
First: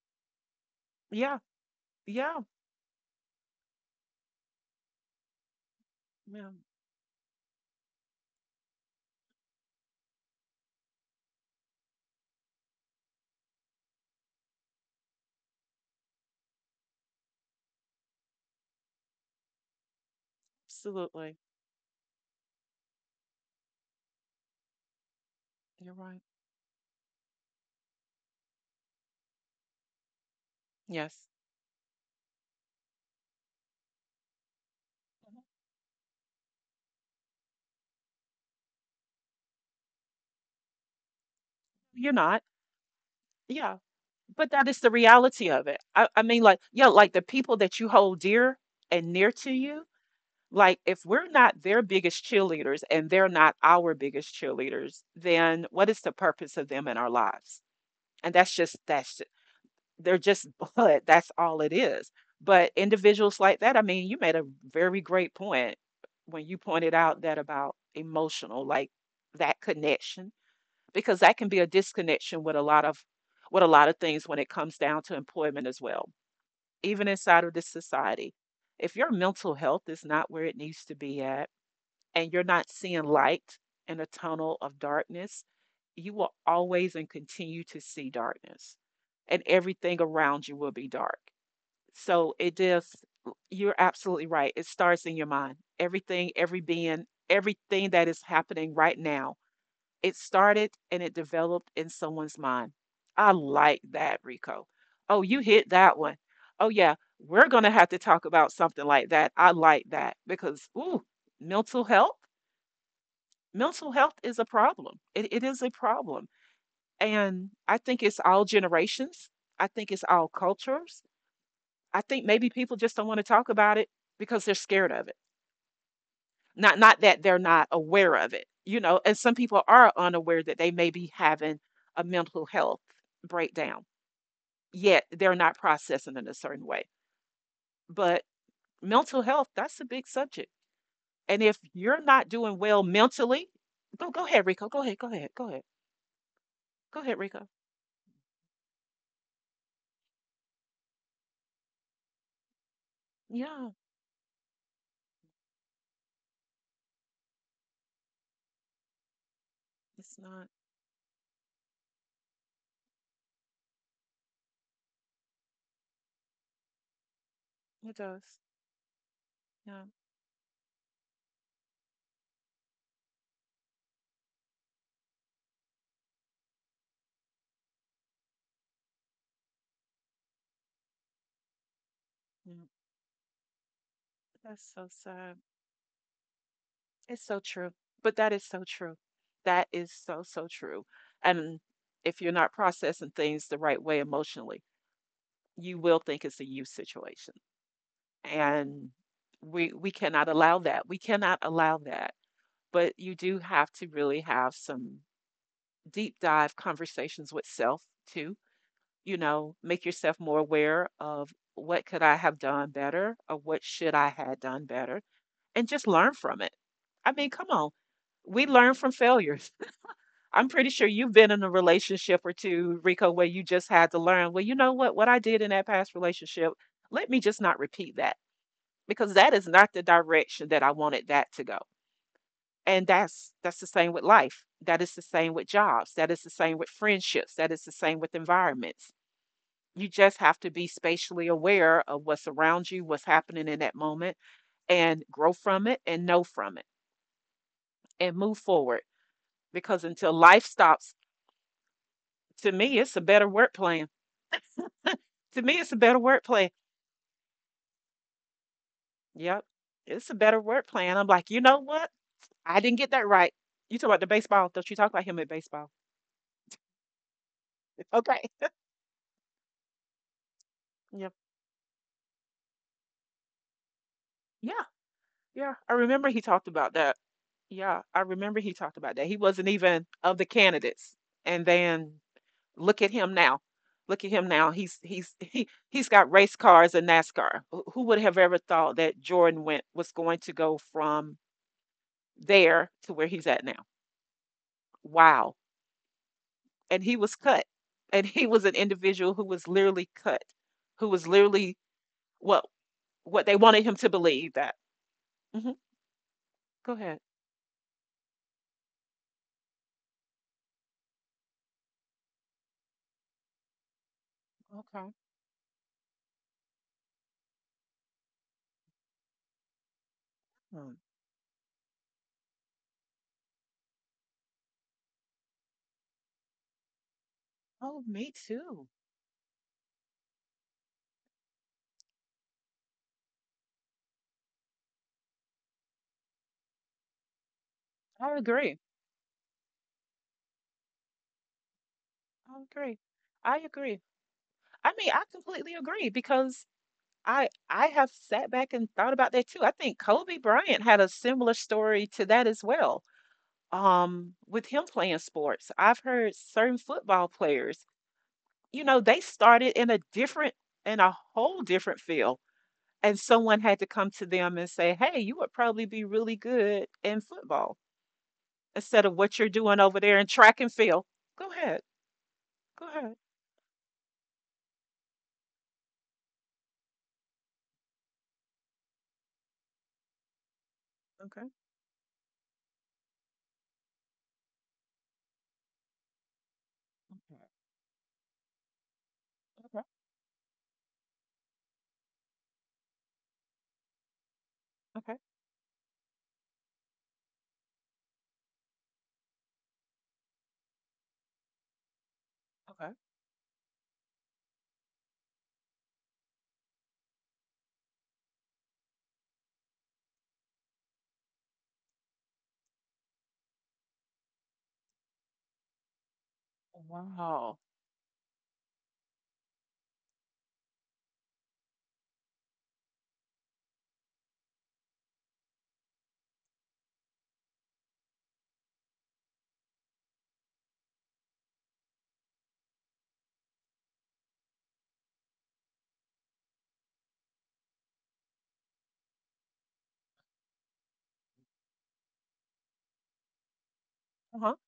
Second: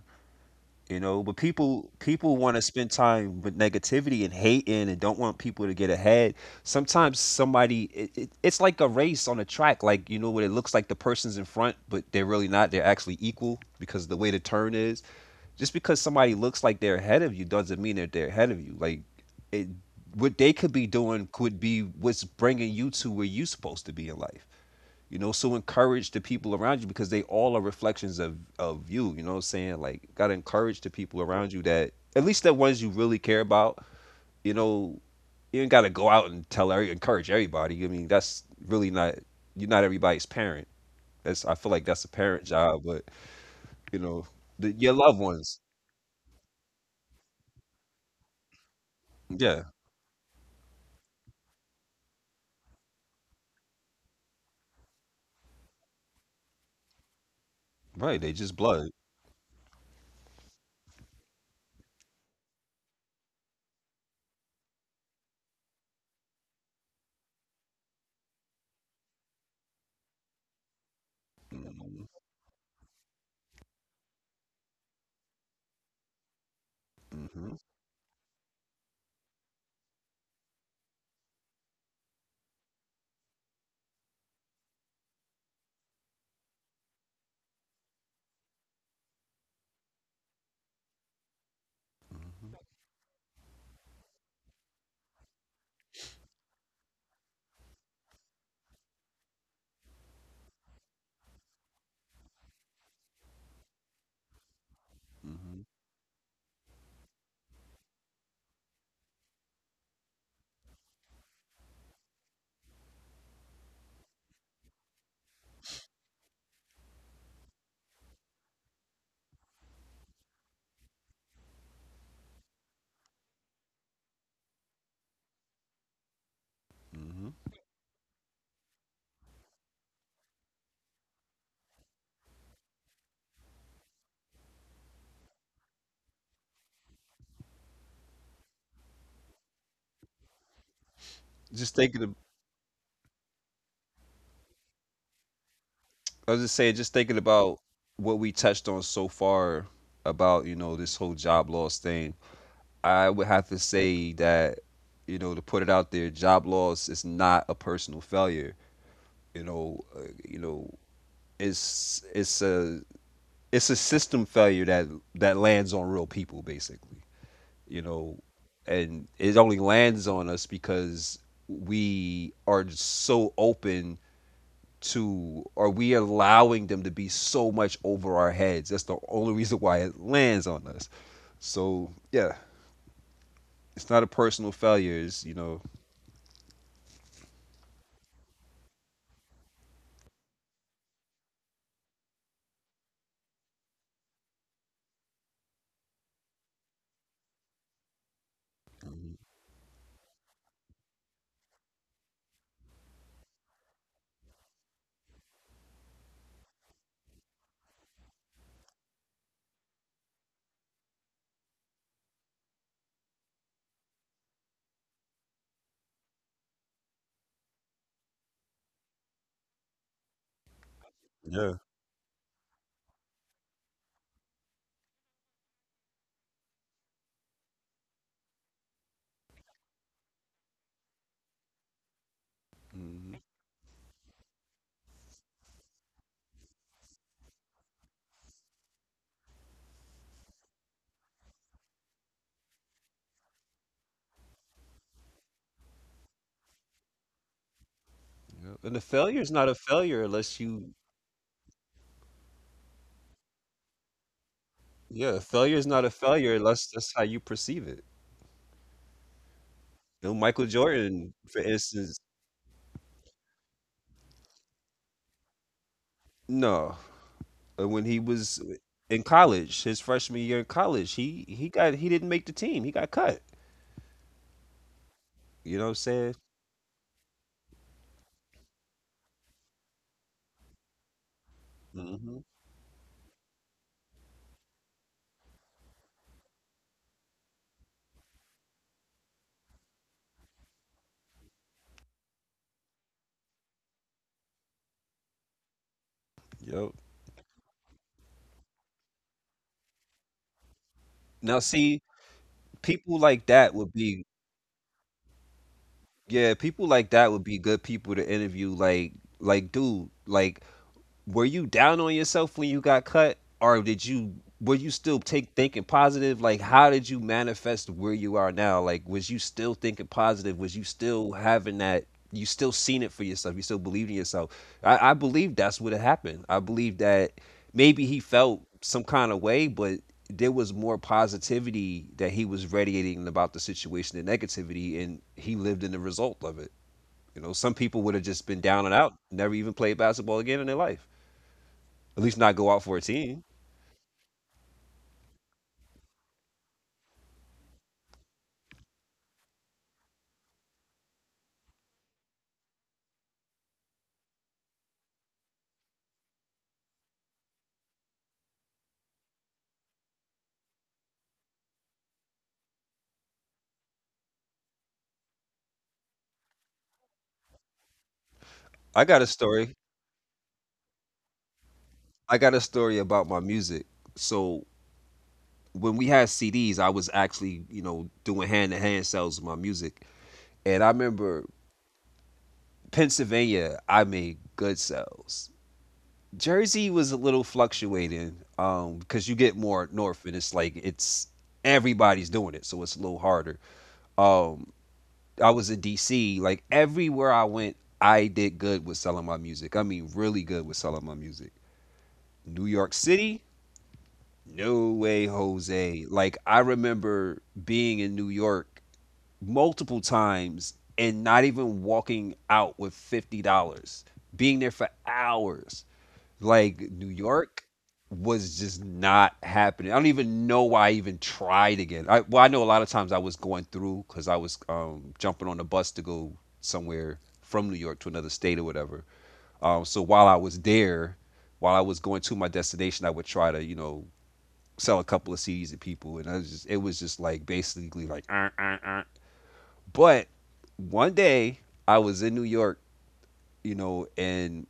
A: You know, but
B: Yeah.
A: people
B: Yeah.
A: want to spend time with negativity and hating and don't want people to get ahead.
B: Yeah.
A: Sometimes somebody it's like a race on a track, like you know what it looks like the person's in front, but they're really not. They're actually equal because the way the turn is. Just because somebody looks like they're ahead of you doesn't mean that they're ahead of you. Like it, what they could be doing
B: Absolutely.
A: could be what's bringing you to where you're supposed to be in life. You know, so
B: You're
A: encourage
B: right.
A: the people around you because they all are reflections of you. You know what I'm saying? Like, gotta encourage the people
B: Yes.
A: around you that at least the ones you really care about. You know, you ain't gotta go out and tell every, encourage everybody. I mean, that's really not you're not everybody's parent. That's I feel like that's a
B: You're not.
A: parent job, but
B: Yeah.
A: you know,
B: But that is the
A: your loved
B: reality
A: ones.
B: of it. I mean, like, yeah, like the people that you hold dear and near to
A: Yeah,
B: you, like, if we're not their biggest cheerleaders and they're not our biggest cheerleaders, then what is the purpose of them in our lives?
A: right. They
B: And that's
A: just
B: just,
A: blood.
B: that's, ju- they're just blood. That's all it is. But individuals like that, I mean, you made a very great point when you pointed out that about emotional, like that connection because that can be a
A: hmm
B: disconnection with a lot of things when it comes down to employment as well, even inside
A: hmm
B: of this society. If your mental health is not where it needs to be at and you're not seeing light in a tunnel of darkness, you will always and continue to see darkness, and everything around you will be dark. So it just you're absolutely right. It starts in your mind. Everything, everything that is happening right now, it started and it developed in someone's mind. I like that, Rico. Oh, you
A: hmm
B: hit that one. Oh, yeah, we're going to have to talk about something like that. I like that because, ooh, mental health. Mental health is a problem. It is a problem. And I think it's all generations. I think it's all cultures. I think maybe people just don't want to talk about it because they're scared of it. Not that they're
A: hmm
B: not aware of it, you know, and some people are unaware that they may be having a mental health breakdown, yet they're not processing in a certain way. But mental health, that's a big subject. And if
A: Just
B: you're
A: thinking, of,
B: not doing well mentally, go ahead, Rico. Go ahead, go ahead, go ahead.
A: I was just saying, just
B: Go ahead,
A: thinking
B: Rico.
A: about what we touched on so far about, you know, this whole job loss thing. I would have to
B: Yeah,
A: say that, you know, to put it out there, job loss is not a personal failure. You know, uh,
B: it's
A: you
B: not.
A: know, it's a it's a system failure that lands on real people basically. You
B: It
A: know,
B: does.
A: and it only
B: Yeah,
A: lands on us because we are so open to are we allowing them to be so much over our heads? That's the only reason why it lands on us. So yeah,
B: yeah.
A: it's not a personal
B: That's so
A: failure. It's you
B: sad.
A: know,
B: It's so true. But that is so true. That is so, so true. And if you're not processing things the right way emotionally, you will think it's a you situation. And we cannot allow that. We cannot allow that. But you do have to really have some deep dive conversations with self too. You know, make yourself more aware of what could I have done better or what should I have done better, and just learn from it. I mean, come on. We learn from failure. I'm pretty sure you've been in a
A: Yeah.
B: relationship or two, Rico, where you just had to learn, well, you know what? What I did in that past relationship, let me just not repeat that because that is not the direction that I wanted that to go. And
A: Mhm.
B: that's the same with life. That is the same with jobs. That is the same with friendships. That is the same with environments. You just have to be spatially aware of what's around you, what's happening in that moment, and grow from it and know from it and move
A: yeah.
B: forward.
A: and the failure is not a
B: Because
A: failure
B: until life
A: unless you
B: stops, to me, it's a better word plan
A: yeah,
B: to me,
A: failure
B: it's
A: is
B: a
A: not a
B: better word
A: failure
B: play.
A: unless that's how you perceive it.
B: Yep, it's a
A: You know,
B: better
A: Michael
B: word play. And I'm
A: Jordan,
B: like, you
A: for
B: know what?
A: instance,
B: I didn't get that right. You talk about the baseball. Don't you talk about him at baseball?
A: no, uh, when he
B: Okay.
A: was in college, his freshman year in college,
B: Yeah.
A: he didn't make the team. He got cut.
B: Yeah. Yeah.
A: You know
B: I
A: what I'm
B: remember he
A: saying?
B: talked about that. Yeah. I remember he talked about that. He wasn't even of the candidates. And then
A: hmm
B: look at him now. Look at him now. He's got race cars and NASCAR. Who would have ever thought that Jordan went was going to go from there to where he's at now? Wow.
A: Yep.
B: And he was cut. And he was an individual who was literally cut, who was
A: Now
B: literally
A: see,
B: what
A: People like
B: what they
A: that
B: wanted
A: would
B: him to
A: be
B: believe that. Hmm.
A: yeah, people
B: Go
A: like
B: ahead.
A: that would be good people to interview. Like dude, like were you down on yourself when you got cut, or did you were you
B: Okay.
A: still take thinking positive? Like how did you manifest where you are now? Like was you still thinking positive, was you
B: Hmm.
A: still having that, you still seen it for yourself, you still believed in yourself? I believe that's what had happened. I believe that maybe
B: Oh,
A: he
B: me
A: felt
B: too.
A: some kind of way, but there was more positivity that he was radiating about the situation than negativity, and he lived in the result of it. You know, some people would have
B: I
A: just been
B: agree.
A: down and out, never even played basketball again in their life, at least not
B: I
A: go out for
B: agree.
A: a team.
B: I agree. I mean, I completely agree because I have sat back and thought about that too. I think Kobe Bryant had a similar story to that as well. With him playing sports, I've heard certain football players, you know, they started in a whole different field. And someone had to come to them and say, "Hey, you would probably be really good in football
A: I
B: instead of
A: got a
B: what you're
A: story.
B: doing over there in track and field. Go ahead.
A: I got a
B: Go
A: story
B: ahead."
A: about my music. So when we had CDs, I was actually, you know, doing hand to hand sales with my music. And I remember
B: Okay.
A: Pennsylvania, I made good sales. Jersey was a
B: Okay.
A: little fluctuating, because you get
B: Okay.
A: more north and it's like it's everybody's doing it, so it's a little harder. Um,
B: Okay.
A: I was in DC, like everywhere I went, I did good with selling my music. I mean, really good with selling my music. New
B: Okay.
A: York City, no way, Jose. Like I remember being in New York multiple times and not even walking out with $50, being there for hours. Like New
B: Wow.
A: York was just not happening. I don't even know why I even tried again. I well, I know a lot of times I was going through because I was jumping on a bus to go somewhere from New York to another state or whatever. So while I was there, while I was going to my destination, I would try to, you know, sell a couple of CDs to people, and I was just it was just like basically like, uh." But one day I was in New York, you know,
B: Uh-huh.
A: and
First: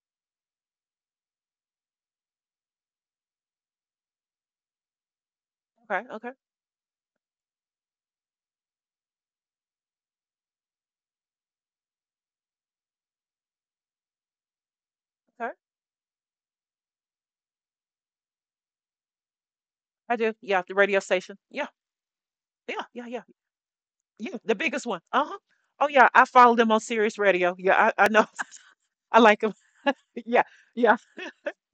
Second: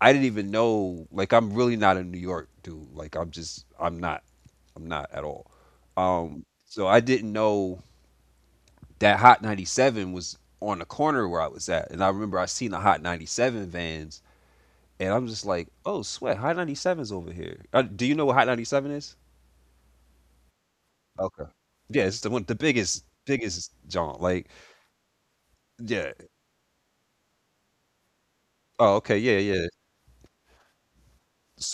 A: I didn't even know. Like I'm really not a New York dude. Like I'm not at all.
B: Okay. Okay.
A: So I didn't know that Hot 97 was on the corner where I was at, and I remember I seen the Hot 97 vans, and I'm just
B: Okay.
A: like, oh sweat, Hot 97's over here. Do you know what Hot 97 is?
B: I do. Yeah, the radio station.
A: Okay.
B: Yeah.
A: Yeah, it's the one, the
B: Yeah.
A: biggest
B: Yeah. Yeah.
A: biggest jaunt,
B: Yeah.
A: like
B: The biggest one. Uh-huh. Oh yeah.
A: yeah.
B: I follow them on Sirius Radio. Yeah, I know.
A: Oh, okay,
B: I
A: yeah,
B: like them.
A: yeah.
B: Yeah. Yeah.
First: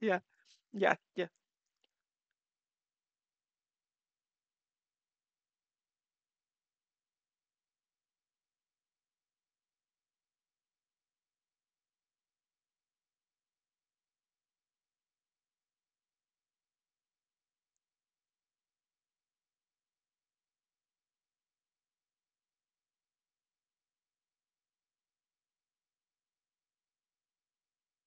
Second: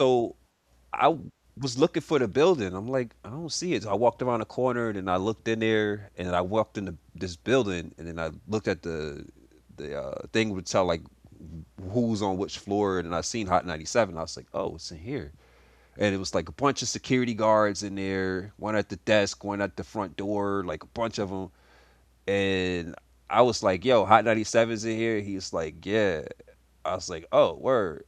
B: Yeah. Yeah.
A: I
B: Yeah.
A: w was looking for the building. I'm like, "I don't see it," so I walked around the corner, and I looked in there, and I walked into this building, and then I looked at the thing would tell, like, who's on which floor, and I seen Hot 97. I was like, "Oh, it's in here," and it was, like, a bunch of security guards in there, one at the desk, one at the front door, like, a bunch of them. And I was like, "Yo, Hot 97's in here." He's like, "Yeah." I was like, "Oh, word."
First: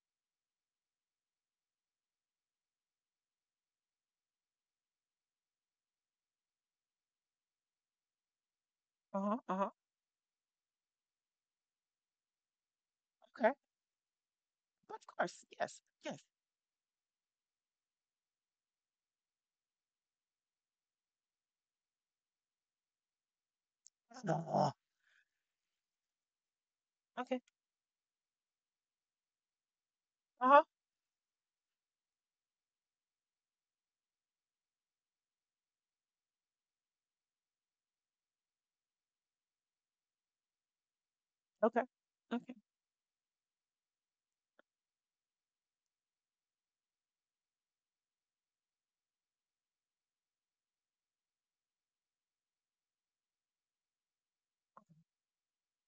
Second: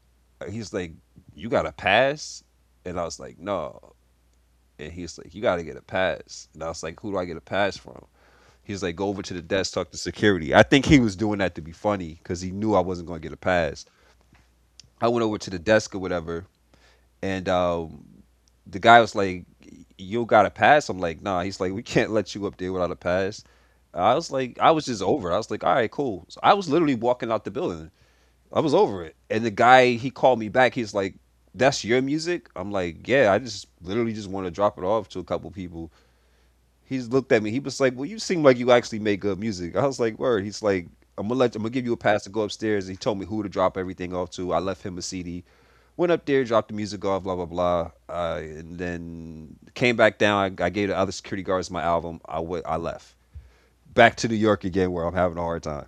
A: He's like, "You got a pass?" And I was like, "No." And he's like, "You got to get a pass." And I was like, "Who do I get a pass from?" He's like, "Go over to
B: Uh-huh.
A: the
B: Uh-huh.
A: desk, talk to security." I think he was doing that to be funny because he knew I wasn't going to get a
B: Okay.
A: pass. I
B: Of
A: went over
B: course.
A: to the
B: Yes.
A: desk or
B: Yes.
A: whatever, and the guy was like, "You got a pass?" I'm like, "Nah." He's like, "We can't let you up there without a pass." I was like,
B: Uh,
A: I was just over it. I was like, all right, cool. So I was literally walking
B: Okay.
A: out the building. I was over it. And the guy, he called me
B: Uh-huh.
A: back. He's like, that's your music? I'm like, yeah, I just literally just want to drop it off to a couple people. He's looked at me. He was like, well, you seem like you actually make good music. I was like, word. He's like, I'm gonna
B: Okay.
A: give you a pass to go
B: Okay.
A: upstairs. He told me who to drop everything off to. I left him a CD. Went up there, dropped the music off, blah blah blah, and then came back down. I gave the other security guards my album. I left back to New York again where I'm having a hard time.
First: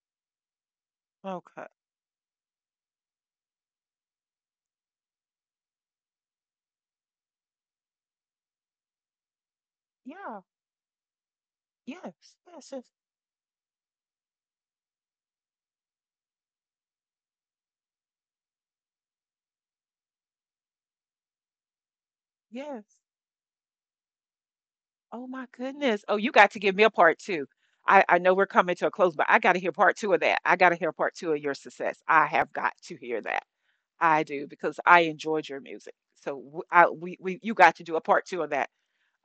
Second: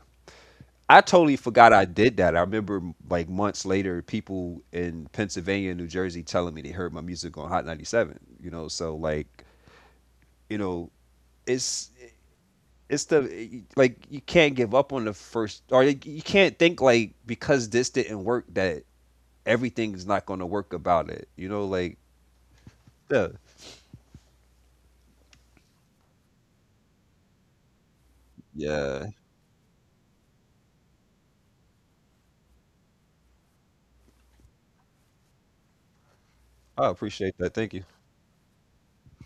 A: I totally
B: Okay.
A: forgot I did that. I remember like months later, people in Pennsylvania and New Jersey telling me they heard my music on Hot 97. You know, so like,
B: Yeah.
A: you know, it's
B: Yes. Yes. Yes.
A: it's the like you can't give up on the first, or like, you can't think like because this didn't work that everything's not going to work about it, you know, like
B: Yes.
A: yeah.
B: Oh my goodness. Oh, you got to give me a part two. I know we're coming to a
A: Yeah.
B: close, but I got to hear part two of that. I got to hear part two of your success. I have got to hear that. I do because I enjoyed your music. So
A: I appreciate that.
B: you
A: Thank
B: got
A: you.
B: to do a part two of that.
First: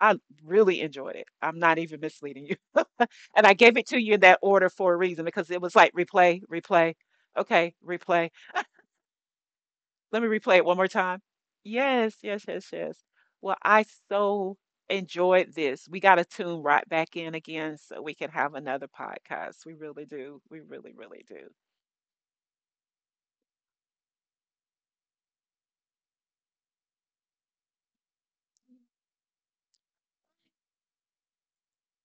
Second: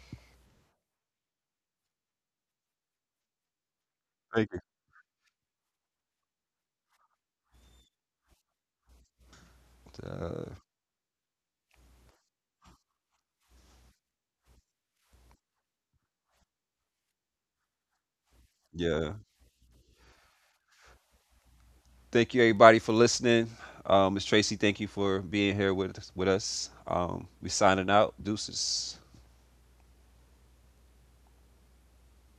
B: I really enjoyed it. I'm not even misleading you. And I gave it to you in that
A: Thank you.
B: order for a reason because it was like replay, replay, okay, replay. Let me
A: Uh,
B: replay it one more time. Yes, yes, yes, yes. Well, I so enjoyed this. We got to tune right back in again so we can have another
A: yeah.
B: podcast. We really do. We really, really do.
A: Thank you, everybody, for listening. Ms. Tracy, thank you for being here with us. We signing out. Deuces.